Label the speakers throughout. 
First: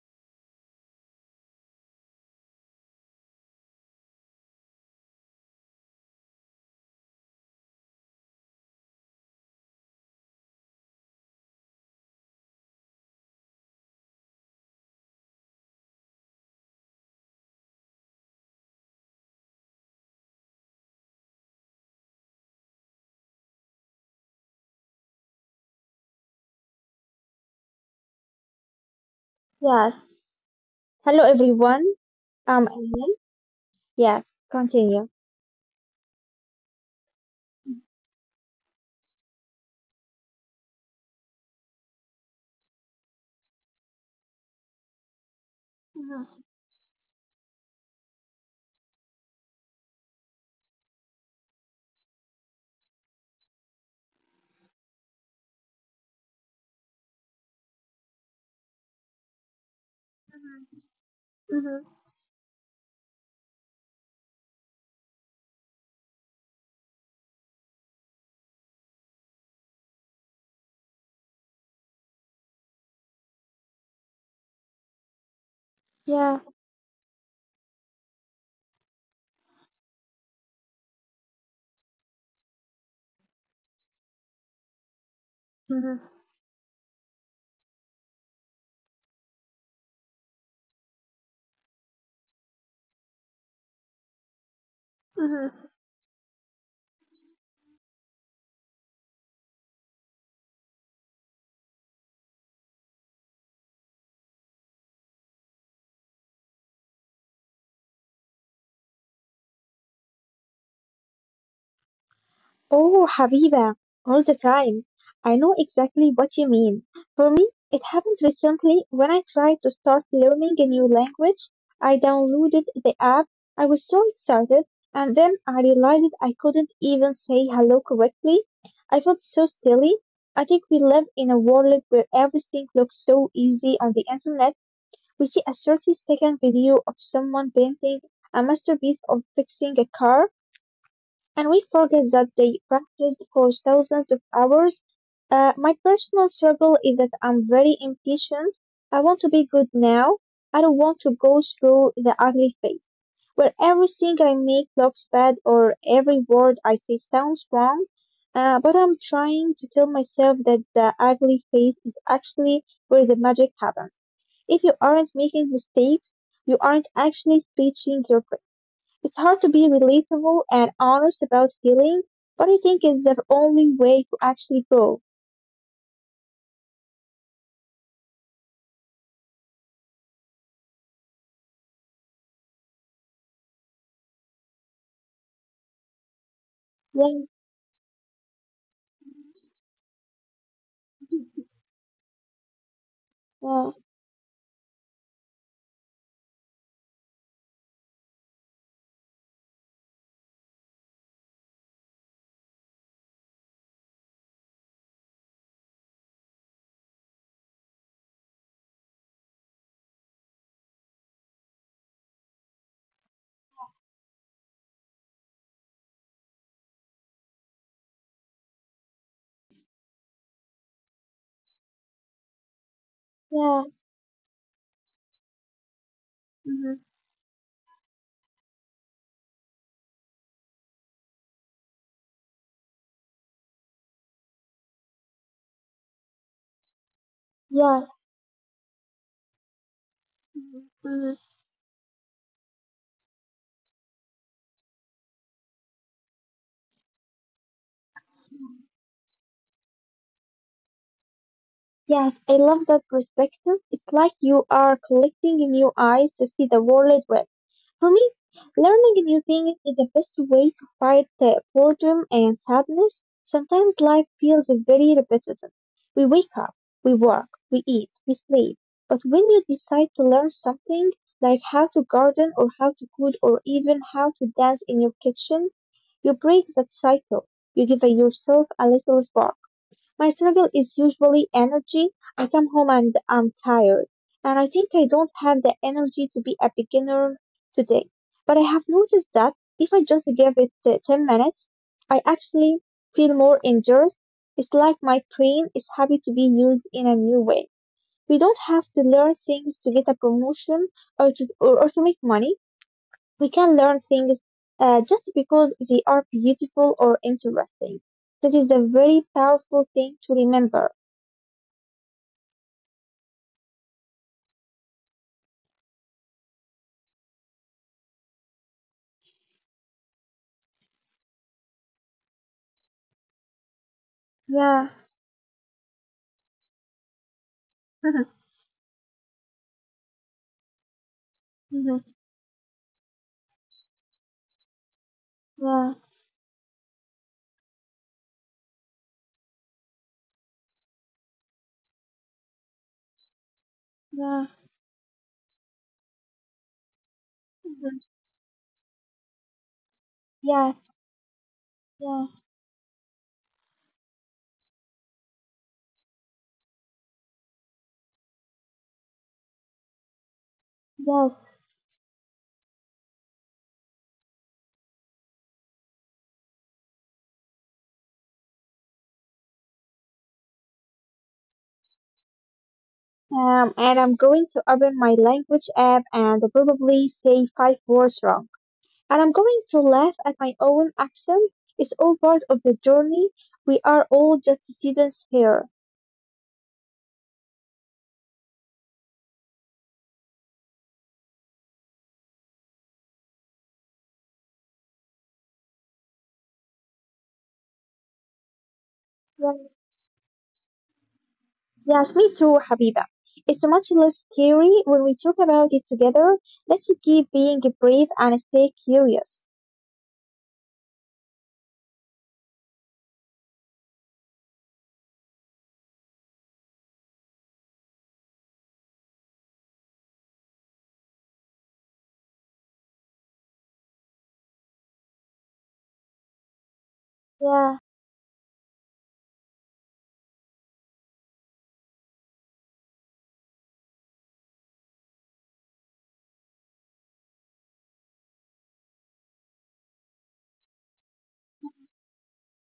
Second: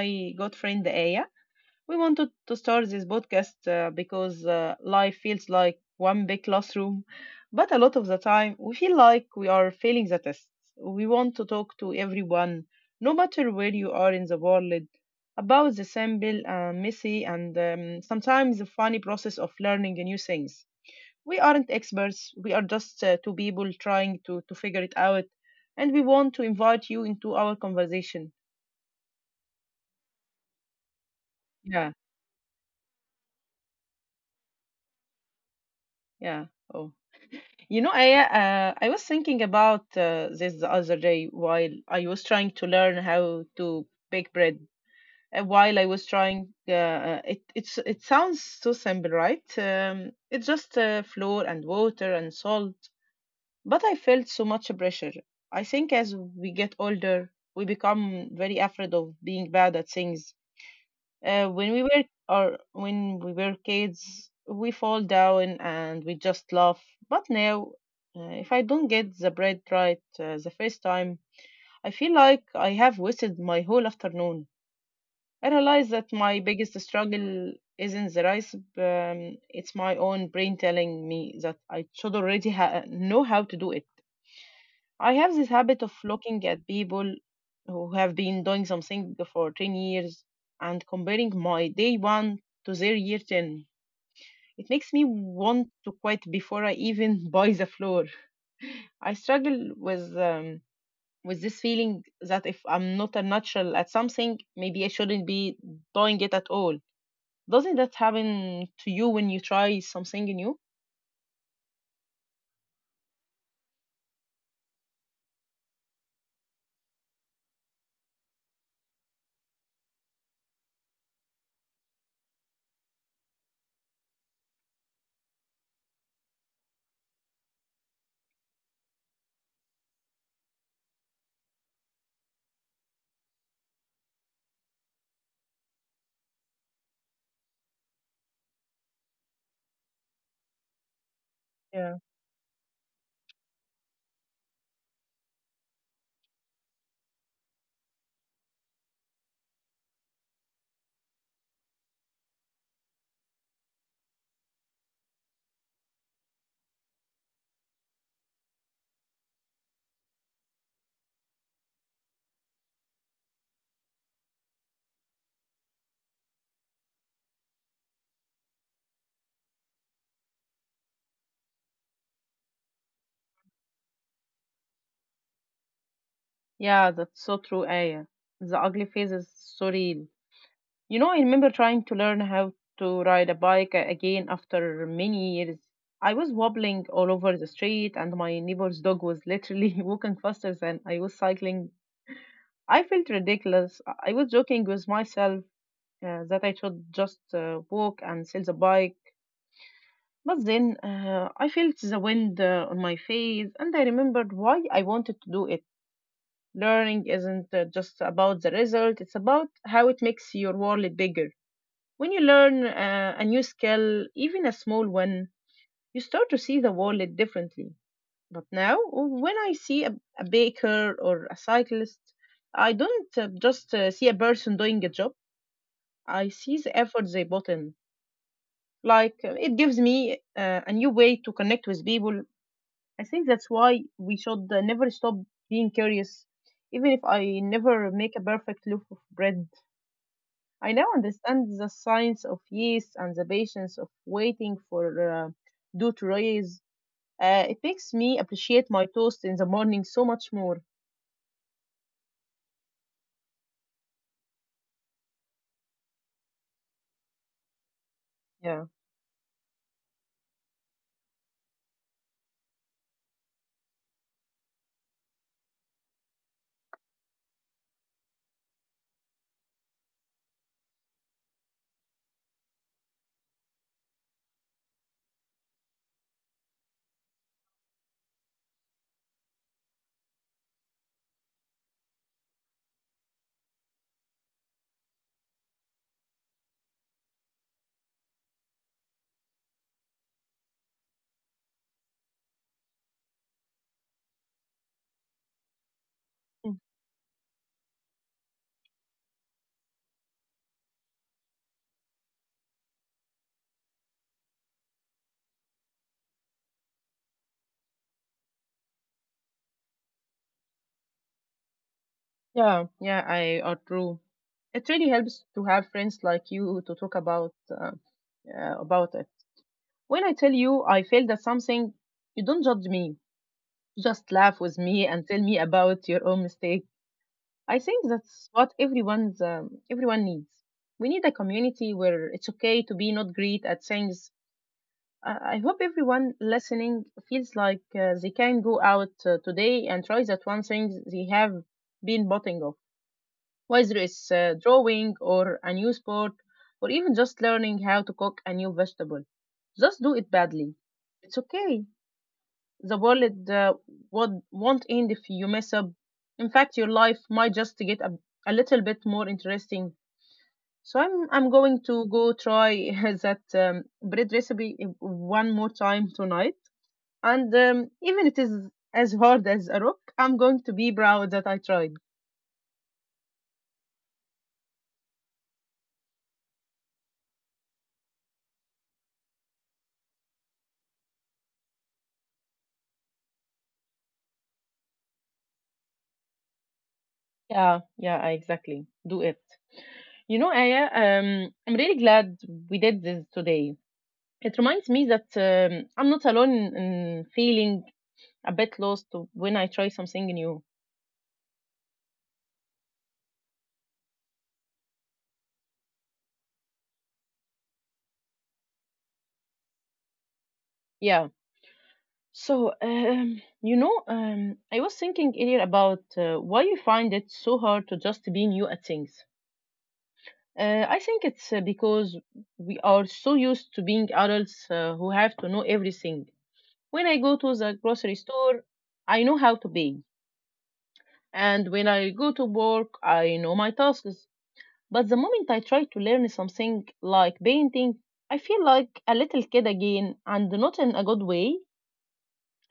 Speaker 1: my good friend Aya. We wanted to start this podcast because life feels like one big classroom, but a lot of the time we feel like we are failing the tests. We want to talk to everyone, no matter where you are in the world, about the simple, messy, and sometimes the funny process of learning new things. We aren't experts, we are just two people trying to figure it out. And we want to invite you into our conversation.
Speaker 2: Yes. Hello,
Speaker 1: Yeah,
Speaker 2: everyone. I'm Ellen. Yes. Continue.
Speaker 1: yeah. Oh, you know, I was thinking about this the other day while I was trying to learn how to bake bread. While I was
Speaker 2: Mhm.
Speaker 1: trying, it it's it sounds so simple, right? It's just flour and water and salt. But I felt so much pressure. I think as we get older, we become very afraid of being bad at things.
Speaker 2: Mhm.
Speaker 1: When we were kids, we fall down and we just laugh. But now, if I don't get the bread right the first time, I feel like I have wasted my whole afternoon. I realize that my
Speaker 2: Yeah.
Speaker 1: biggest struggle isn't the rice, it's my own brain telling me that I should already know how to do it. I have this habit of
Speaker 2: Mhm.
Speaker 1: looking at people who have been doing something for 10 years and comparing my day one to their year 10. It makes me
Speaker 2: Mhm.
Speaker 1: want to quit before I even buy the floor. I struggle with this feeling that if I'm not a natural at something, maybe I shouldn't be doing it at all. Doesn't that happen to you when you try something new?
Speaker 2: Oh, Habiba, all the time. I know exactly what you mean. For me, it happened recently when I tried to start learning a new language. I downloaded the app. I was so excited, and then I realized I couldn't even say hello correctly. I felt so silly. I think we live in a world where everything looks so easy on the internet. We see a 30-second video of someone painting a masterpiece or fixing a car, and we
Speaker 1: Yeah,
Speaker 2: forget that they practiced for thousands of hours. My personal struggle is that I'm very impatient. I want to be good now. I don't want to go through the ugly phase where everything I make looks bad or every word I say sounds wrong. But I'm trying to tell myself that the ugly phase is actually where the magic happens. If you aren't making mistakes, you aren't actually speeching your it's hard to be relatable and honest about feelings, but I think it's the only way to actually grow.
Speaker 1: yeah, that's so true, Aya. The ugly phase is so real. You know, I remember trying to learn how to ride a bike again after many years. I was wobbling
Speaker 2: Yeah,
Speaker 1: all over the street, and my neighbor's dog was literally walking faster than I was cycling. I felt ridiculous. I was joking with myself that I should just walk and sell the bike. But then I felt the wind on my face, and I remembered why I wanted to do it. Learning isn't just about the result, it's about how it makes your world bigger. When you learn a new skill, even a small one, you start to see the world differently. But now, when I see a baker or a cyclist, I don't
Speaker 2: yeah,
Speaker 1: just see a person doing a job, I see
Speaker 2: mm-hmm, yeah,
Speaker 1: the effort they put in. Like, it gives me a new way to connect with people. I think that's why we should never stop being curious, even if I
Speaker 2: mhm, yeah.
Speaker 1: never make a perfect loaf of bread. I now
Speaker 2: Mhm.
Speaker 1: understand the science of yeast and the patience of waiting for dough to rise. It makes me appreciate my toast in the morning so much more.
Speaker 2: Yes, I love that perspective. It's like you are collecting new eyes to see the world with. For me,
Speaker 1: Yeah.
Speaker 2: learning new things is the best way to fight the boredom and sadness. Sometimes life feels very repetitive. We wake up, we work, we eat, we sleep. But when you decide to learn something, like how to garden or how to cook or even how to dance in your kitchen, you break that cycle. You give yourself a little spark. My struggle is usually energy. I come home and I'm tired, and I think I don't have the energy to be a beginner today. But I have noticed that if I just give it 10 minutes, I actually feel more engaged. It's like my brain is happy to be
Speaker 1: Mm.
Speaker 2: used in a new way. We don't have to learn things to get a promotion or to make money. We can learn things just because they are beautiful or interesting. This is a very powerful thing to remember.
Speaker 1: Yeah, yeah, I are true. It really helps to have friends like you to talk about it. When I tell you I failed at something, you don't judge me. You just laugh with
Speaker 2: Yeah.
Speaker 1: me and tell me about your own mistakes. I think that's what everyone needs. We need a community
Speaker 2: Mhm.
Speaker 1: where it's okay to be not great at things. I hope
Speaker 2: Yeah.
Speaker 1: everyone listening feels like they can go out today and try that one thing they have been botting off, whether it's
Speaker 2: Yeah.
Speaker 1: drawing or a new sport or even just learning
Speaker 2: Mhm.
Speaker 1: how to cook a new vegetable. Just do it
Speaker 2: Yeah.
Speaker 1: badly. It's okay.
Speaker 2: Yeah.
Speaker 1: The world won't end if you mess up. In fact, your life might just get a little bit more interesting. So I'm
Speaker 2: Yes.
Speaker 1: I'm going to go try that bread recipe one more time tonight. And even it is as hard as a rock, I'm going to be proud that I tried.
Speaker 2: And I'm going to open my language app and probably say five words wrong. And I'm going to laugh at my own accent. It's all part of the journey. We are all just students here.
Speaker 1: Yeah, yeah, exactly. Do it. You know, Aya, I'm really glad we did this today. It reminds me that I'm not alone in feeling a bit lost
Speaker 2: Yes.
Speaker 1: when I try something new.
Speaker 2: Yes, me too, Habiba. It's much less scary when we talk about it together. Let's keep being brave and stay curious.
Speaker 1: Yeah. So, I was thinking earlier about why you find it so hard to just be new at things. I think it's because we are so used to being adults who have to know everything. When I go to the
Speaker 2: Yeah.
Speaker 1: grocery store, I know how to pay. And when I go to work, I know my tasks. But the moment I try to learn something like painting, I feel like a little kid again and not in a good way.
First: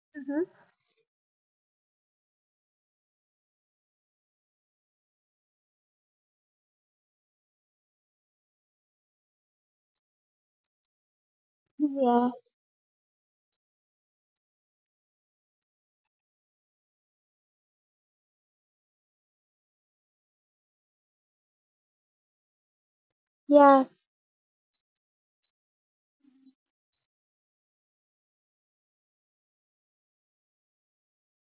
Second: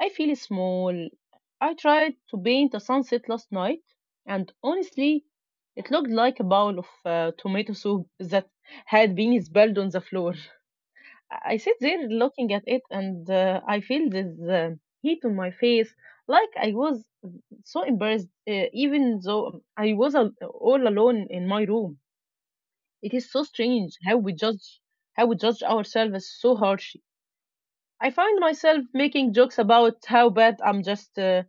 Speaker 1: I feel
Speaker 2: Mm-hmm.
Speaker 1: small. I tried to paint a sunset last night, and honestly, it looked like a bowl of tomato soup that had been spilled on the floor. I sit there
Speaker 2: Yeah.
Speaker 1: looking at it, and I feel this uh, heat on my face, like I was so embarrassed, even though I was all alone in my room. It is so
Speaker 2: Yeah.
Speaker 1: strange how we judge ourselves so harshly. I find myself making jokes about how bad I'm just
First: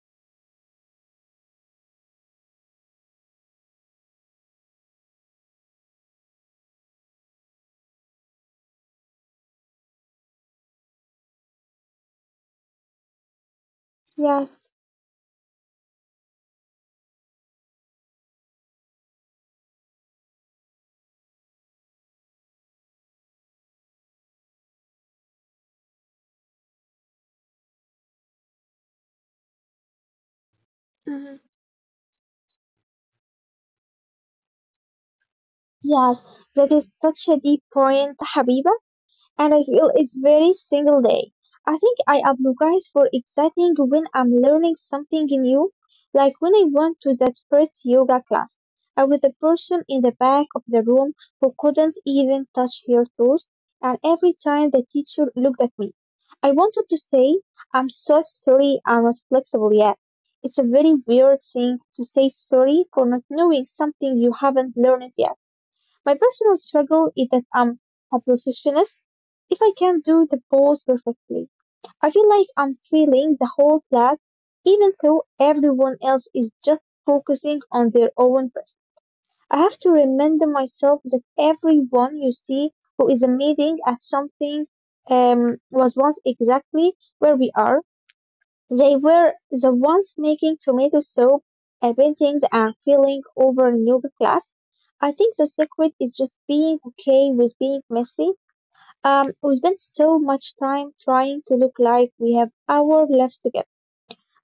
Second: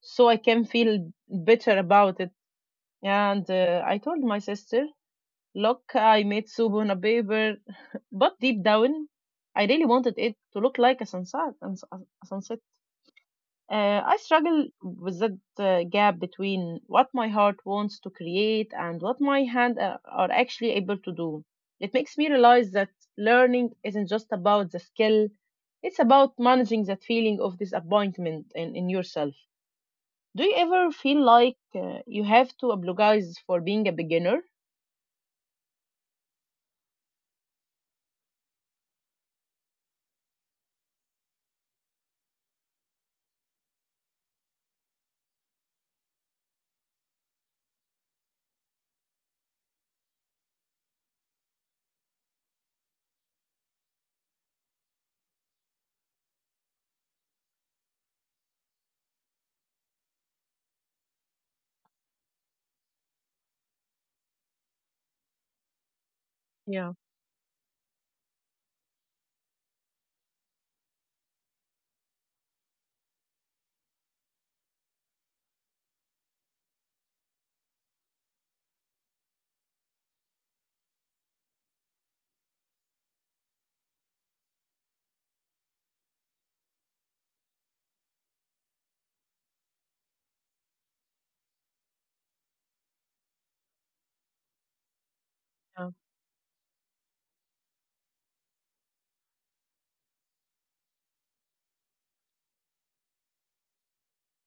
Speaker 1: so I can feel better about it. And I told my sister, "Look, I made soup on a paper," but deep down, I really wanted it to look like a sunset. A sunset. I
Speaker 2: Yeah.
Speaker 1: struggle with that gap between what my heart wants to create and what my hands are actually able to do. It makes me realize that learning isn't just about the skill, it's about managing that feeling of disappointment in yourself. Do you ever feel
Speaker 2: Mm-hmm.
Speaker 1: like you have to apologize for being a beginner?
Speaker 2: Yes, that is such a deep point, Habiba, and I feel it very single day. I think I apologize for exciting when I'm learning something new, like when I went to that first yoga class. I was the person in the back of the room who couldn't even touch her toes, and every time the teacher looked at me, I wanted to say, I'm so sorry I'm not flexible yet. It's a very weird thing to say sorry for not knowing something you haven't learned yet my personal
Speaker 1: Yeah,
Speaker 2: struggle is that I'm a perfectionist. If I can't do the pose perfectly, I feel like I'm failing the whole class, even though everyone else is just focusing on their own best. I have to remind myself that everyone you see who is amazing at something was once exactly where we are. They were the ones making tomato soup and paintings and feeling over new class. I think the
Speaker 1: yeah,
Speaker 2: secret is just being okay with being messy. We spend so much time trying to look like we have our lives together.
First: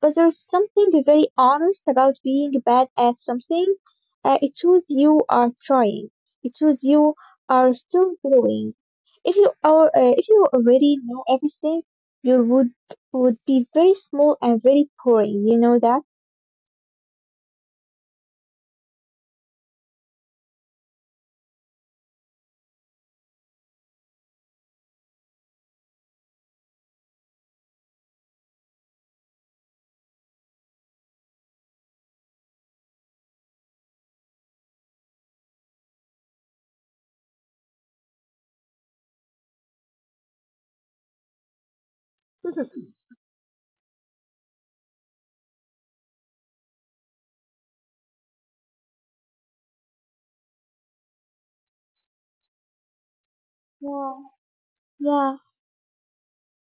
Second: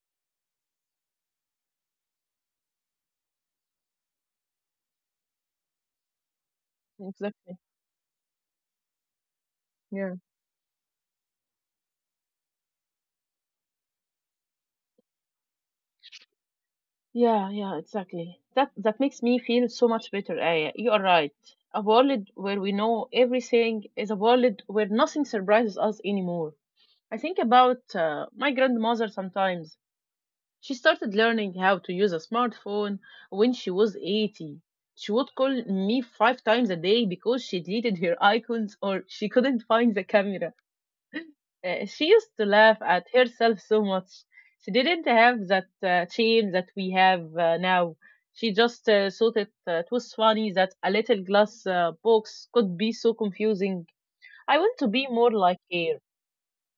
Speaker 2: But there's something very honest about being bad at something. It shows you are trying. It shows you
Speaker 1: exactly.
Speaker 2: are still growing. If you are,
Speaker 1: Yeah.
Speaker 2: if you already know everything, you would be very small and very boring. You know that?
Speaker 1: Yeah, yeah, exactly. That that makes me feel so much better, Aya. You are right. A world where we know everything is a world where nothing surprises us anymore. I think about my grandmother sometimes. She started learning how to use a smartphone when she was 80. She would call me 5 times a day because she deleted her icons or she couldn't find the camera. She used to laugh at herself so much. She didn't have that shame that we have now. She just thought it was funny that a little glass box could be so confusing.
Speaker 2: Yeah,
Speaker 1: I want to be more
Speaker 2: yeah,
Speaker 1: like her.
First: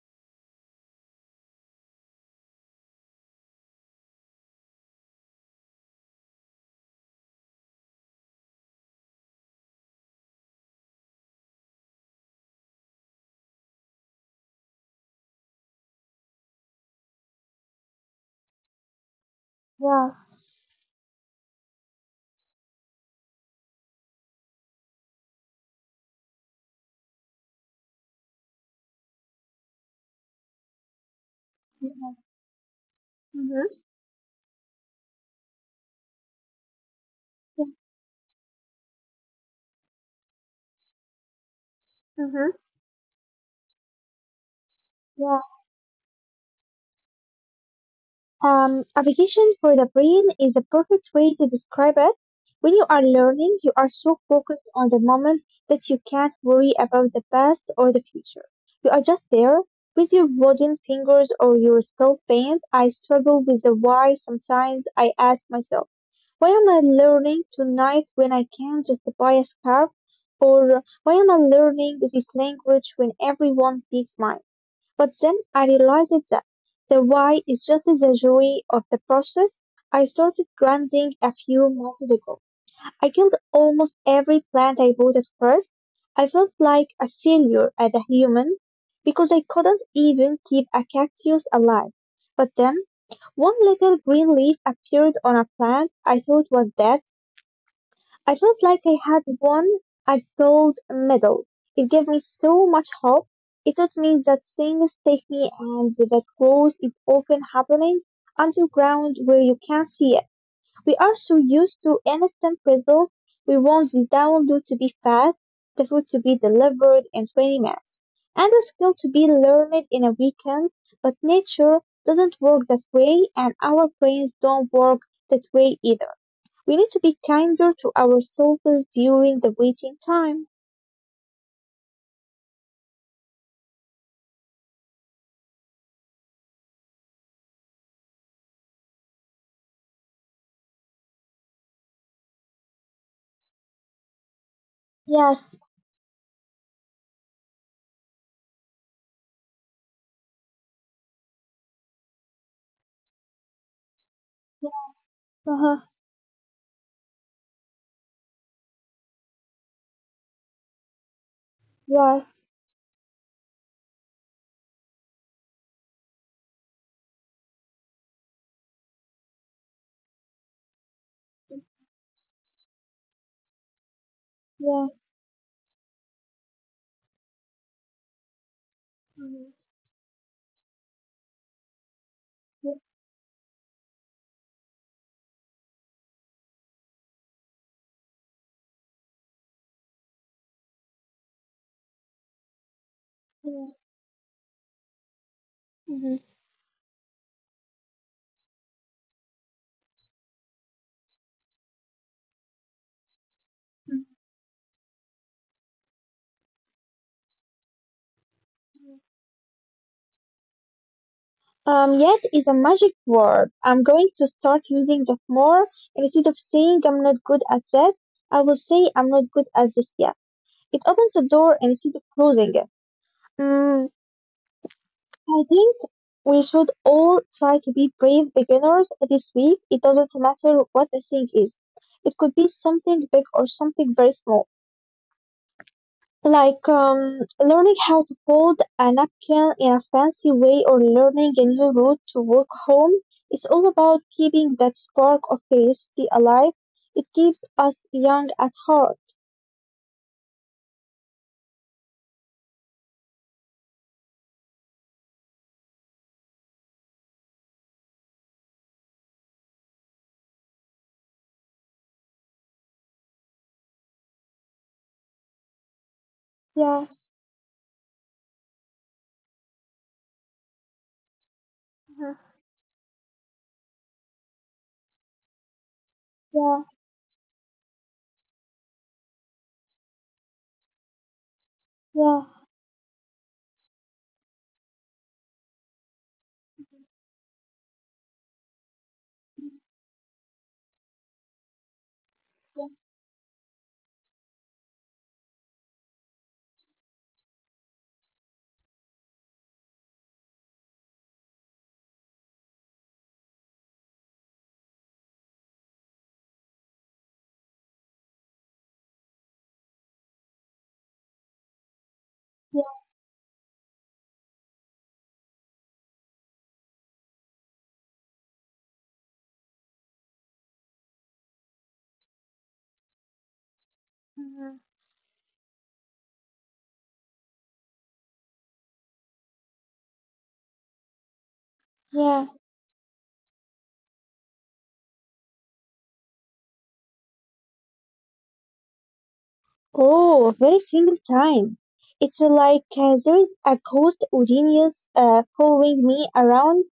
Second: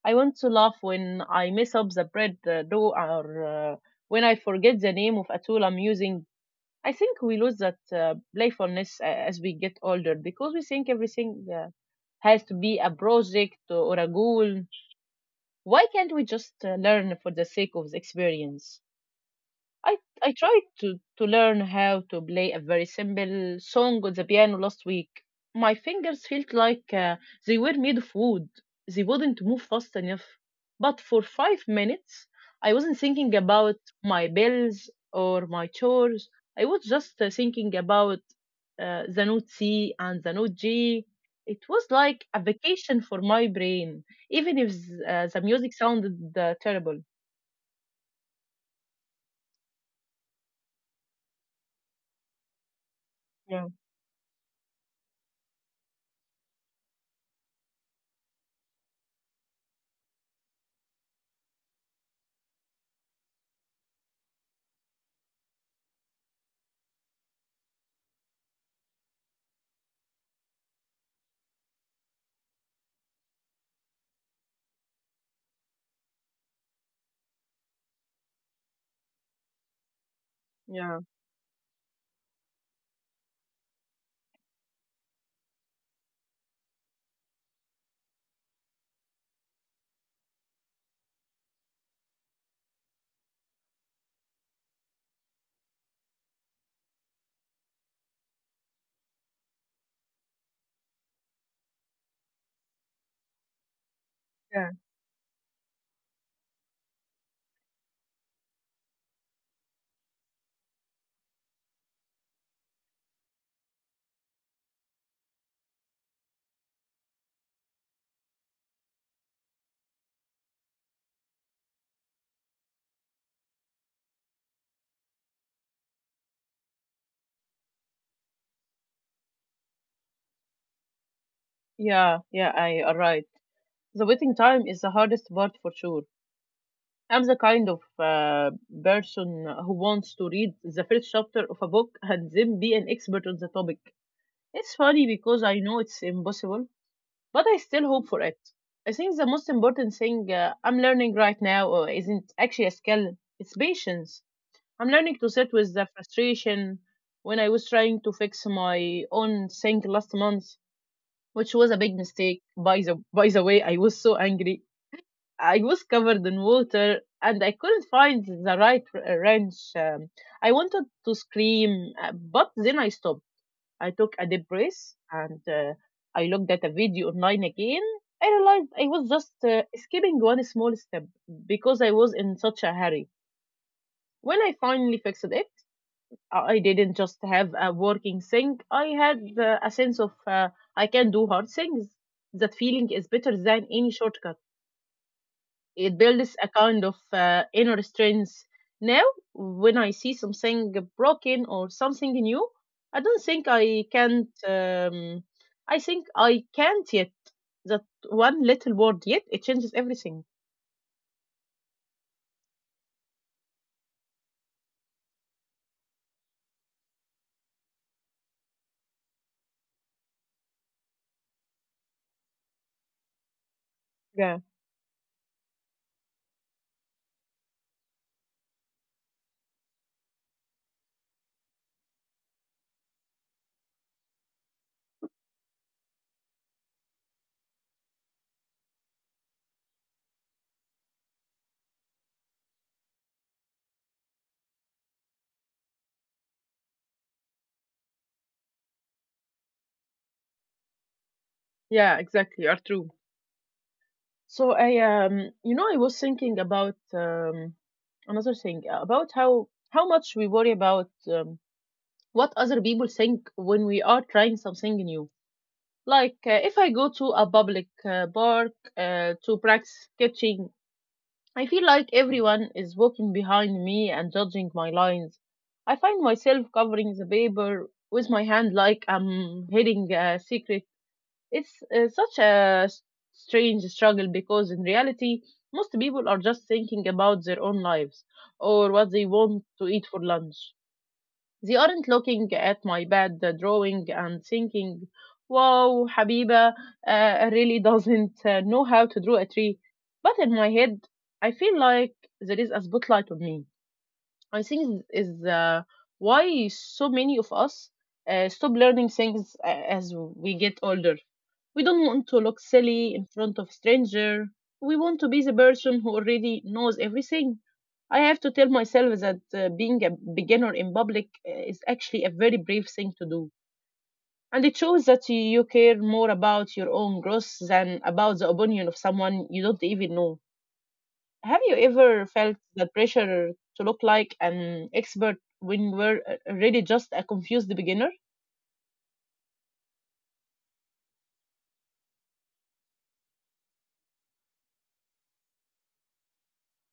Speaker 1: I want to laugh when I mess up the bread dough or when I forget the name of a tool I'm using. I think we lose that playfulness as we get older because we think everything has to be a project or a goal. Why can't we just learn for the sake of the experience? I
Speaker 2: yeah.
Speaker 1: I tried to learn how to play a very simple song on the piano last week. My fingers felt like they were made of wood. They wouldn't move fast enough. But for 5 minutes, I wasn't thinking
Speaker 2: Mm-hmm.
Speaker 1: about my bills or my chores. I was just thinking about the note C and the note G. It was like a
Speaker 2: Mm-hmm.
Speaker 1: vacation for my brain, even if the music sounded terrible.
Speaker 2: A vacation for the brain is the perfect way to describe it. When you are learning,
Speaker 1: Yeah.
Speaker 2: you are so focused on the moment that you can't worry about the past or the future. You are just there with your wooden fingers or your spelled pens. I struggle with the why sometimes. I ask myself, why am I learning tonight when I can just buy a scarf? Or why am I learning this language when everyone speaks mine? But then I realized that the why is just the joy of the process. I started
Speaker 1: Yeah.
Speaker 2: gardening a few months ago. I killed almost every plant I bought at first. I felt like a failure as a human because I couldn't even keep a cactus alive. But then one little green leaf appeared on a plant I thought was dead I felt like I had won a gold medal. It gave me so much hope. It taught me that things take me and that growth is often happening underground where you can't see it. We are so used to instant results. We want the download to be fast, the food to be delivered in 20 minutes, and the skill to be learned in a weekend. But nature doesn't work that way, and our brains don't work that way either. We need to be kinder to ourselves during the waiting time.
Speaker 1: Yeah, yeah, I are right. The waiting time is the hardest part for sure. I'm the kind of person who wants to read the first chapter of a book and then be an expert on the topic. It's funny
Speaker 2: Yes.
Speaker 1: because I know it's impossible, but I still hope for it. I think the most important thing I'm learning right now isn't actually a skill, it's patience.
Speaker 2: Yeah.
Speaker 1: I'm learning to sit with
Speaker 2: Uh-huh.
Speaker 1: the frustration when I was trying to fix my own thing last month, which was a big
Speaker 2: Yes,
Speaker 1: mistake. By the way, I was so angry. I was covered in water and I couldn't find the right wrench. I wanted to scream, but then I stopped. I took a deep
Speaker 2: yes.
Speaker 1: breath and I looked at a video online again. I realized I was just
Speaker 2: Mhm.
Speaker 1: skipping one small step because I was in such
Speaker 2: Yeah.
Speaker 1: a hurry. When I finally fixed it, I didn't just have a working thing. I had a sense of I can do hard things. That feeling is better
Speaker 2: Yeah.
Speaker 1: than any shortcut. It
Speaker 2: Mhm.
Speaker 1: builds a kind of inner strength. Now, when I see something broken or something new, I don't think I can't. I think I can't yet. That one little word yet, it changes everything.
Speaker 2: Um, yes is a magic word. I'm going to start using that more. Instead of saying I'm not good at that, I will say I'm not good at this yet. It opens the door instead of closing it. Mm.
Speaker 1: Yeah,
Speaker 2: I think we should all try to be brave beginners this week. It doesn't matter what the thing is. It could be something big or something very small, like learning how to fold a napkin in a fancy way or learning a new route to walk home. It's all about keeping that spark of curiosity alive. It keeps us young at heart.
Speaker 1: yeah, exactly. Are true. So I you know I was thinking about another thing, about how much we worry about what other people think when we are trying something new. Like, if I go
Speaker 2: Yeah,
Speaker 1: to a public park to practice sketching, I feel like
Speaker 2: yeah,
Speaker 1: everyone is walking behind me and judging my lines. I find myself covering the paper with my hand like I'm hitting a secret. It's
Speaker 2: yeah,
Speaker 1: such a strange struggle because in reality, most people are just thinking about their own lives or what they want to eat for lunch. They aren't looking
Speaker 2: yeah,
Speaker 1: at my bad drawing and thinking, wow, Habiba really doesn't know how to draw a tree. But in my head, I feel like there is a spotlight on me. I think is why so many of us stop learning things as we get older. We don't want to look
Speaker 2: yeah.
Speaker 1: silly in front of stranger. We want to be the person who already knows everything. I have to tell myself that being a beginner in public is actually a very brave thing to do. And it
Speaker 2: Mhm,
Speaker 1: shows that you care more about your own growth than about the opinion of someone you don't even know. Have you ever
Speaker 2: yeah.
Speaker 1: felt the pressure to look like an expert when you were really just a confused beginner?
Speaker 2: Oh, every single time. It's like there's a ghost genius following me around.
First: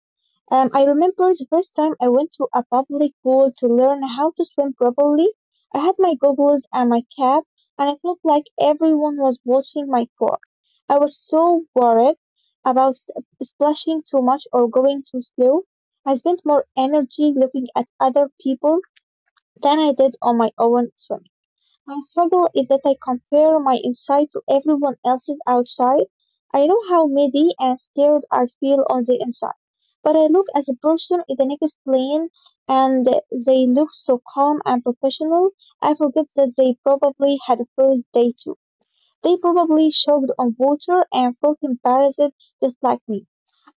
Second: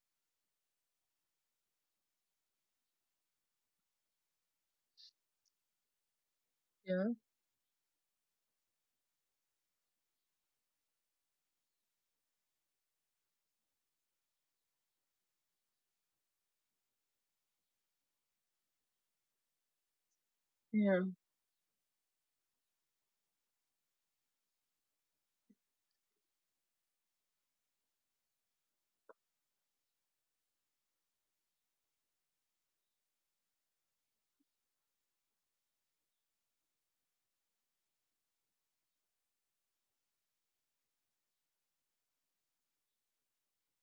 Speaker 2: I remember the first time I went to a public pool to learn how to swim properly. I had my goggles and
Speaker 1: Yeah,
Speaker 2: my cap, and I felt like everyone was watching my core. I was so worried about splashing too much or going too slow. I spent more energy looking at other people than I did on my own
Speaker 1: yeah,
Speaker 2: swim. My struggle is that I compare my inside to everyone else's outside. I know how muddy and scared I feel on the inside, but I look at the person in the next lane and they look so calm and professional. I forget that they probably had a first day too. They probably choked on water and felt embarrassed just like me.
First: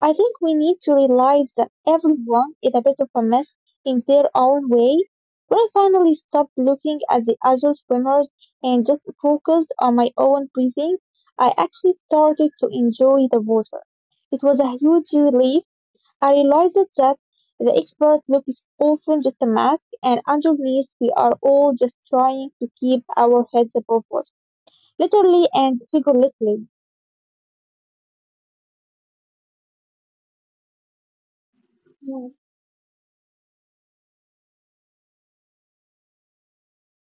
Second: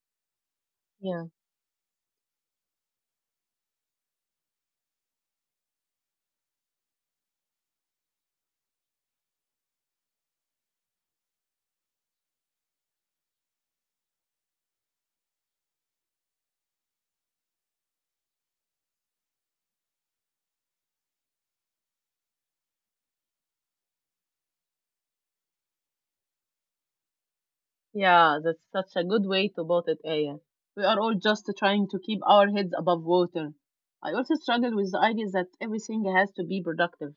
Speaker 2: I think we need to
Speaker 1: yeah,
Speaker 2: realize that everyone is a bit of a mess in their own way. When I finally stopped looking at the other swimmers and just focused on my own breathing, I actually started to enjoy the water. It was a huge relief. I realized that the expert look is often just a mask, and underneath we are all just trying to keep our heads above water, literally and figuratively.
Speaker 1: yeah. That's such a good way to put it, Aya. We are all just trying to keep
Speaker 2: Yeah,
Speaker 1: our heads above water. I also struggle with the idea that everything has to be productive.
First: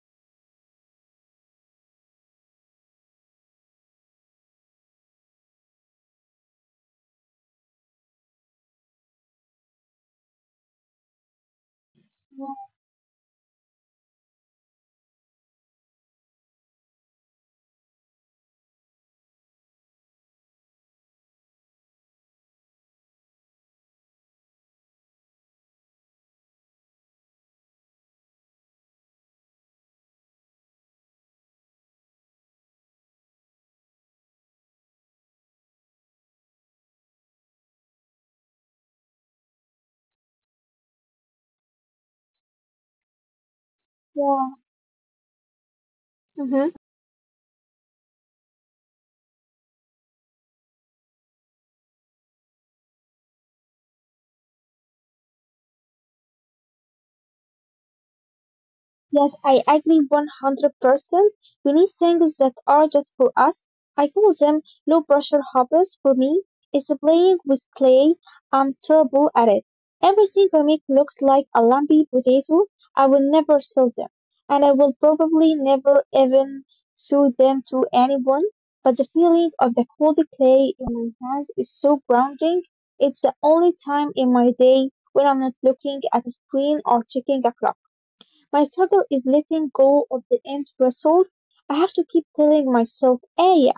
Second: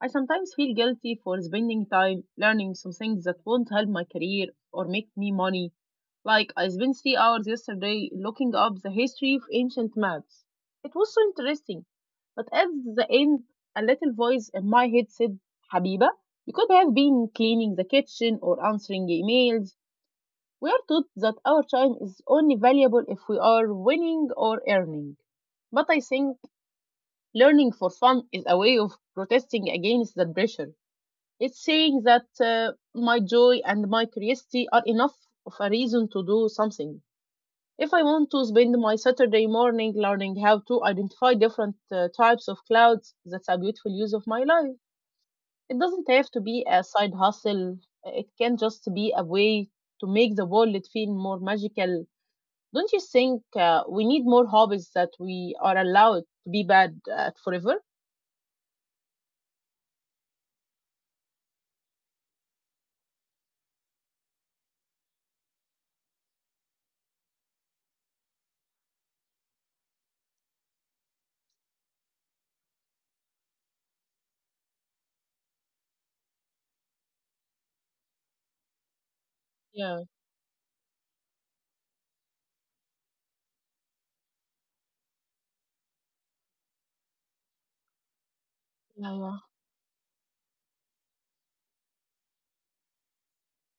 Speaker 1: I sometimes feel guilty for spending time learning some things that won't help my career or make me money. Like, I spent 3 hours yesterday looking up the history of ancient maps. It was so interesting. But at
Speaker 2: yeah,
Speaker 1: the end, a little voice in my head said, Habiba, you could have been cleaning the kitchen or answering emails. We are taught that our time is only valuable if we are winning or earning. But I think learning for fun is a way of protesting against that pressure. It's saying that my joy and my curiosity are enough of a reason to do something. If I want to spend my Saturday morning learning how to identify different types of clouds, that's a beautiful use of my
Speaker 2: yeah.
Speaker 1: life. It doesn't have to be
Speaker 2: Mhm.
Speaker 1: a side hustle, it can just be a way to make the world feel more magical. Don't you think we need more hobbies that we are allowed to be bad at forever?
Speaker 2: Yes, I agree 100%. We need things that are just for us. I call them low pressure hobbies. For me, it's playing with clay. I'm terrible at it. Everything I make looks like a lumpy potato. I will never sell them. And I will probably never even show them to anyone. But the feeling of the
Speaker 1: Yeah,
Speaker 2: cold clay in my hands is so grounding. It's the only time in my day when I'm not looking at a screen or checking a clock. My struggle
Speaker 1: yeah,
Speaker 2: is
Speaker 1: yeah.
Speaker 2: letting go of the end result. I have to keep telling myself, Aya,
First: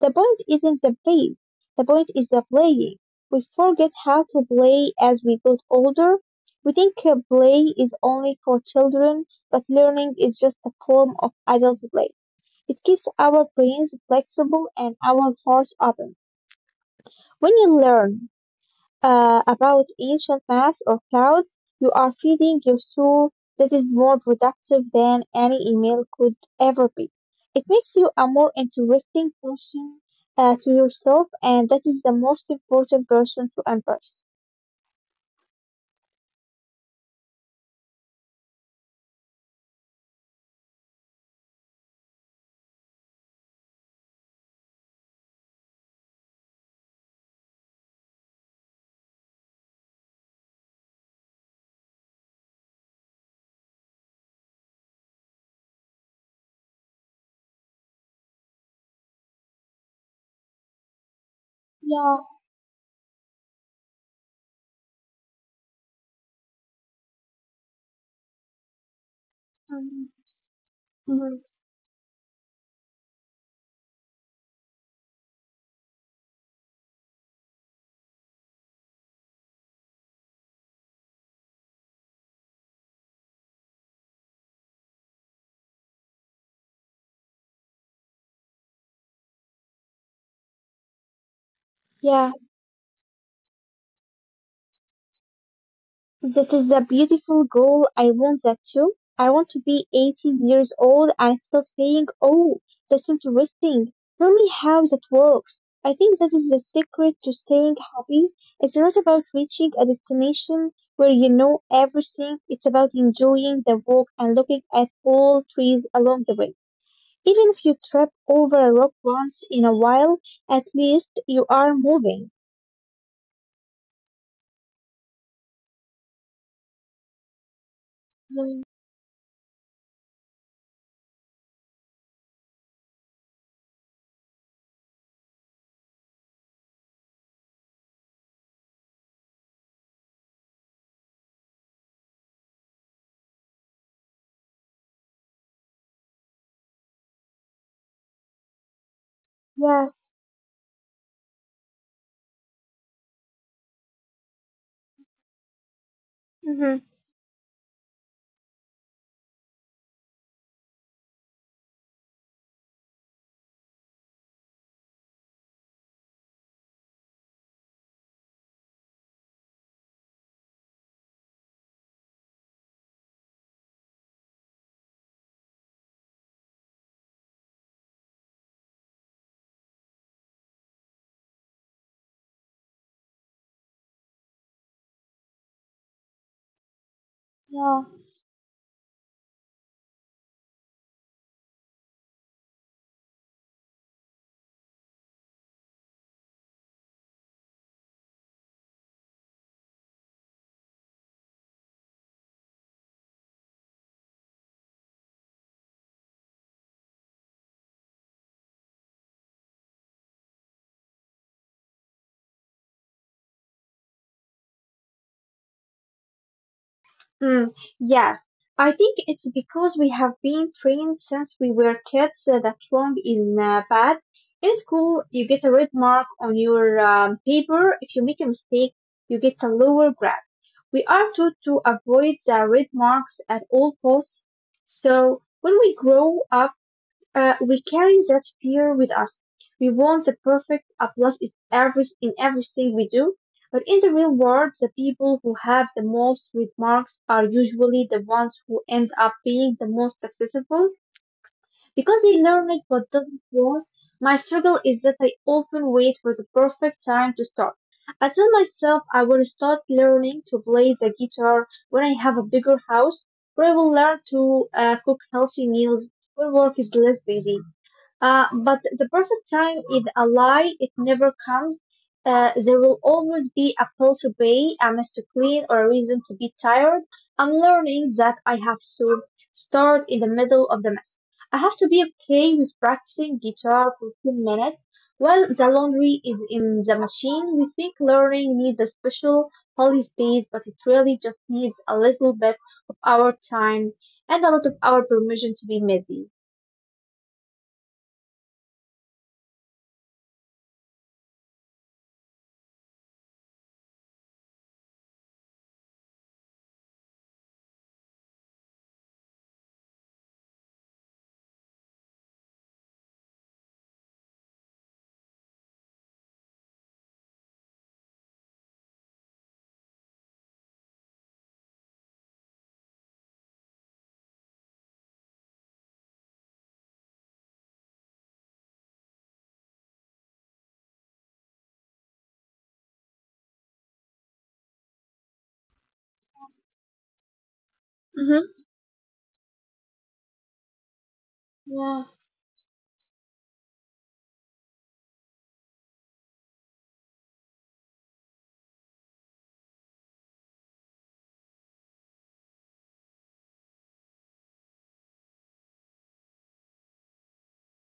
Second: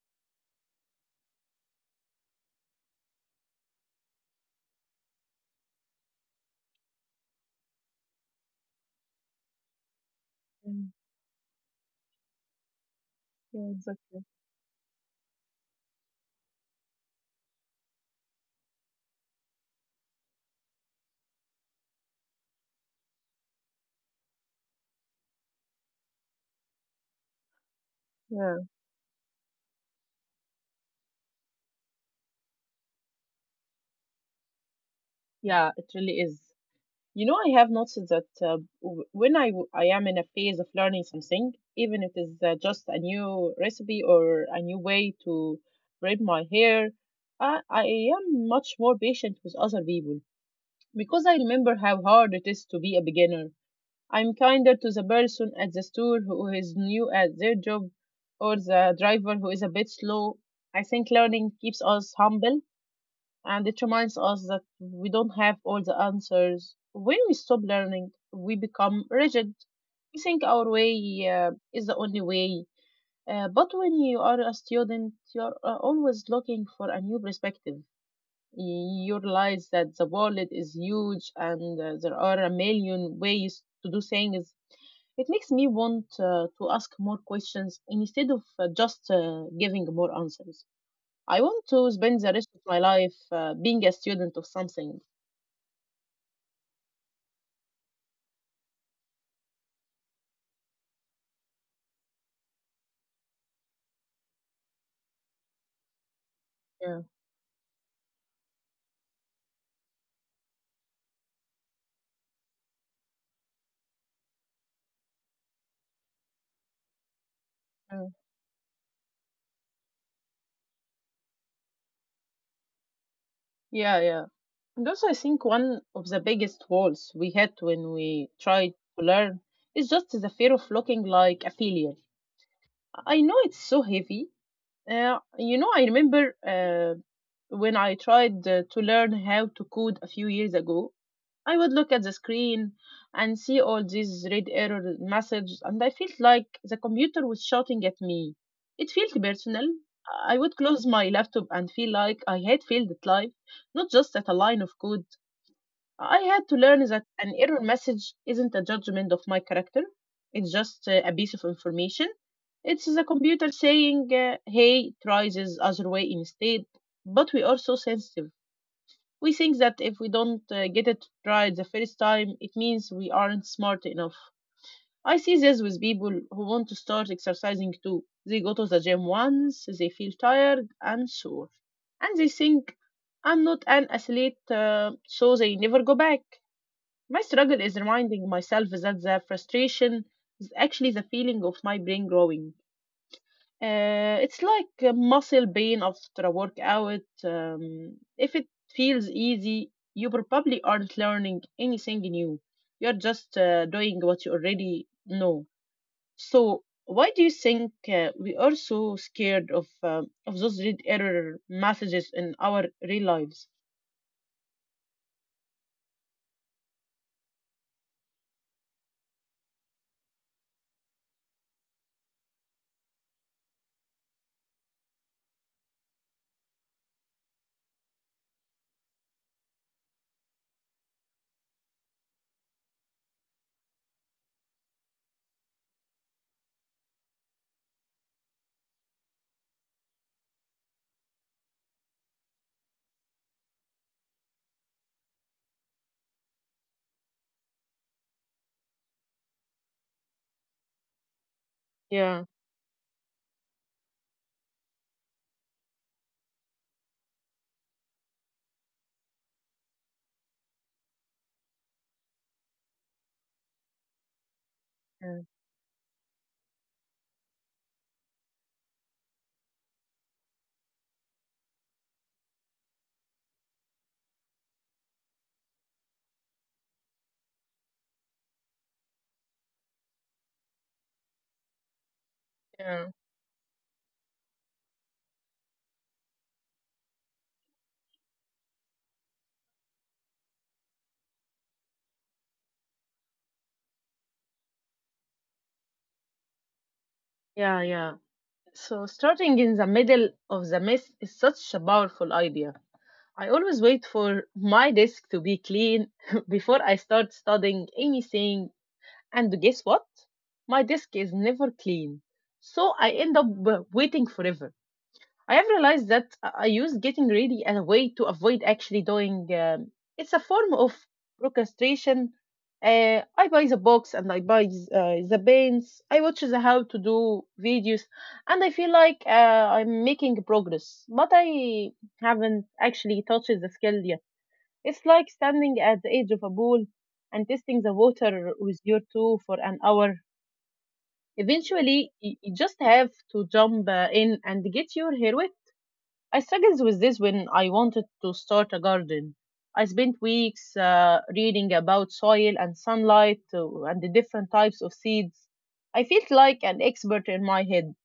Speaker 2: the point isn't the base, the point is the playing. We forget how to play as we get older. We think play is only for children, but learning is just a
Speaker 1: Mm,
Speaker 2: form of adult play. It keeps our
Speaker 1: yeah,
Speaker 2: brains
Speaker 1: exactly.
Speaker 2: flexible and our hearts open. When you learn, about ancient maths or clouds, you are feeding your soul that is more productive than any email could ever be. It makes you a more
Speaker 1: Yeah,
Speaker 2: interesting person to yourself, and that is the most important person to embrace.
Speaker 1: yeah, it really is. You know, I have noticed that when I am in a phase of learning something, even if it is just a new recipe or a new way to braid my hair, I am much more patient with other people because I remember how hard it is to be a beginner. I'm kinder to the person at the store who is new at their job or the driver who is a bit slow. I think learning keeps us
Speaker 2: Yeah.
Speaker 1: humble and it reminds us that we don't have all the answers. When we stop learning, we become rigid.
Speaker 2: Mhm,
Speaker 1: We think our way
Speaker 2: mhm.
Speaker 1: is the only way. But when you are a student, you're always looking for a new perspective. You realize that the world is huge and there are a million ways to do things. It makes me want to ask more questions instead of just giving more answers. I want to spend the
Speaker 2: Yeah.
Speaker 1: rest of my life being a student of something.
Speaker 2: This is a beautiful goal. I want that too. I want to be 80 years old and still saying, oh, that's interesting. Tell me how that works. I think that is the
Speaker 1: Yeah,
Speaker 2: secret to staying happy. It's not about reaching a destination where you know everything. It's about enjoying the walk and looking at all trees along the way. Even if you
Speaker 1: yeah,
Speaker 2: trip over a rock once in a while, at least you are moving.
Speaker 1: yeah, yeah. And also, I think one of the biggest walls we had when we tried
Speaker 2: Mm.
Speaker 1: to learn is just the fear of looking like a failure. I know it's so heavy. You know, I remember, when I tried to learn how to code a few years ago. I would look at the screen and see all these red error messages, and I felt like the computer was shouting at me. It felt personal.
Speaker 2: Yeah.
Speaker 1: I would close my laptop and feel like I had failed at life, not just at a line of code. I had to learn
Speaker 2: Hmm.
Speaker 1: that an error message isn't a judgment of my character, it's just a piece of information. It's the computer saying, hey, try this other way instead. But we are so sensitive. We think that if we don't get it right the first time, it means we aren't smart enough. I see this with people who want to start exercising too. They go to the gym once, they feel tired and sore, and they think, I'm not an athlete, so they never go back. My struggle is
Speaker 2: Yeah.
Speaker 1: reminding myself that the frustration is actually the feeling of my brain growing. It's like a muscle pain after a workout. If it feels easy, you probably aren't learning anything new. You're just doing what you already know. So, why do you think we are so scared of those red error messages in our real lives?
Speaker 2: Hmm, yes, I think it's because we have been trained since we were kids that wrong is bad. In school, you get a red mark on your paper. If you make a mistake, you get a lower grade. We are taught to avoid the red marks at all costs. So when we grow up, we carry that fear with us. We want the perfect applause in everything we do, but in the real world, the people who have the most remarks are usually the ones who end up being the most successful because they
Speaker 1: Yeah,
Speaker 2: learn it but doesn't work. My struggle is that I often wait for the perfect time to start. I tell myself I will start learning to play the guitar when I have a bigger house, or I will learn to cook
Speaker 1: yeah,
Speaker 2: healthy meals when work is less busy. But the perfect time is a lie. It never comes. There will always be a pill to pay, a mess to clean, or a reason to be tired. I'm learning that I have to start in the middle of the mess. I have to be okay with
Speaker 1: yeah,
Speaker 2: practicing guitar for 10 minutes. While the laundry is in the machine, we think learning needs a special holy space, but it really just needs a little bit of our time and a lot of our permission to be messy.
Speaker 1: yeah, yeah. So, starting in the middle of the mess is such a powerful idea. I always wait for my desk to be clean before I start studying anything. And guess what? My desk is never clean. So I end up waiting forever. I have realized that I use getting ready as a way to avoid actually doing. It's a form of procrastination. I buy the books and I buy the paints. I watch the how to do videos, and I feel like I'm making progress, but I haven't actually touched the skill yet. It's like standing at the edge of a pool and testing the water
Speaker 2: Hmm.
Speaker 1: with your toe for an hour.
Speaker 2: Yeah.
Speaker 1: Eventually, you just have to jump in and get your hair. I struggled with this when I wanted to start a garden. I spent weeks reading about soil and sunlight and the different types of seeds. I felt like an expert in my head,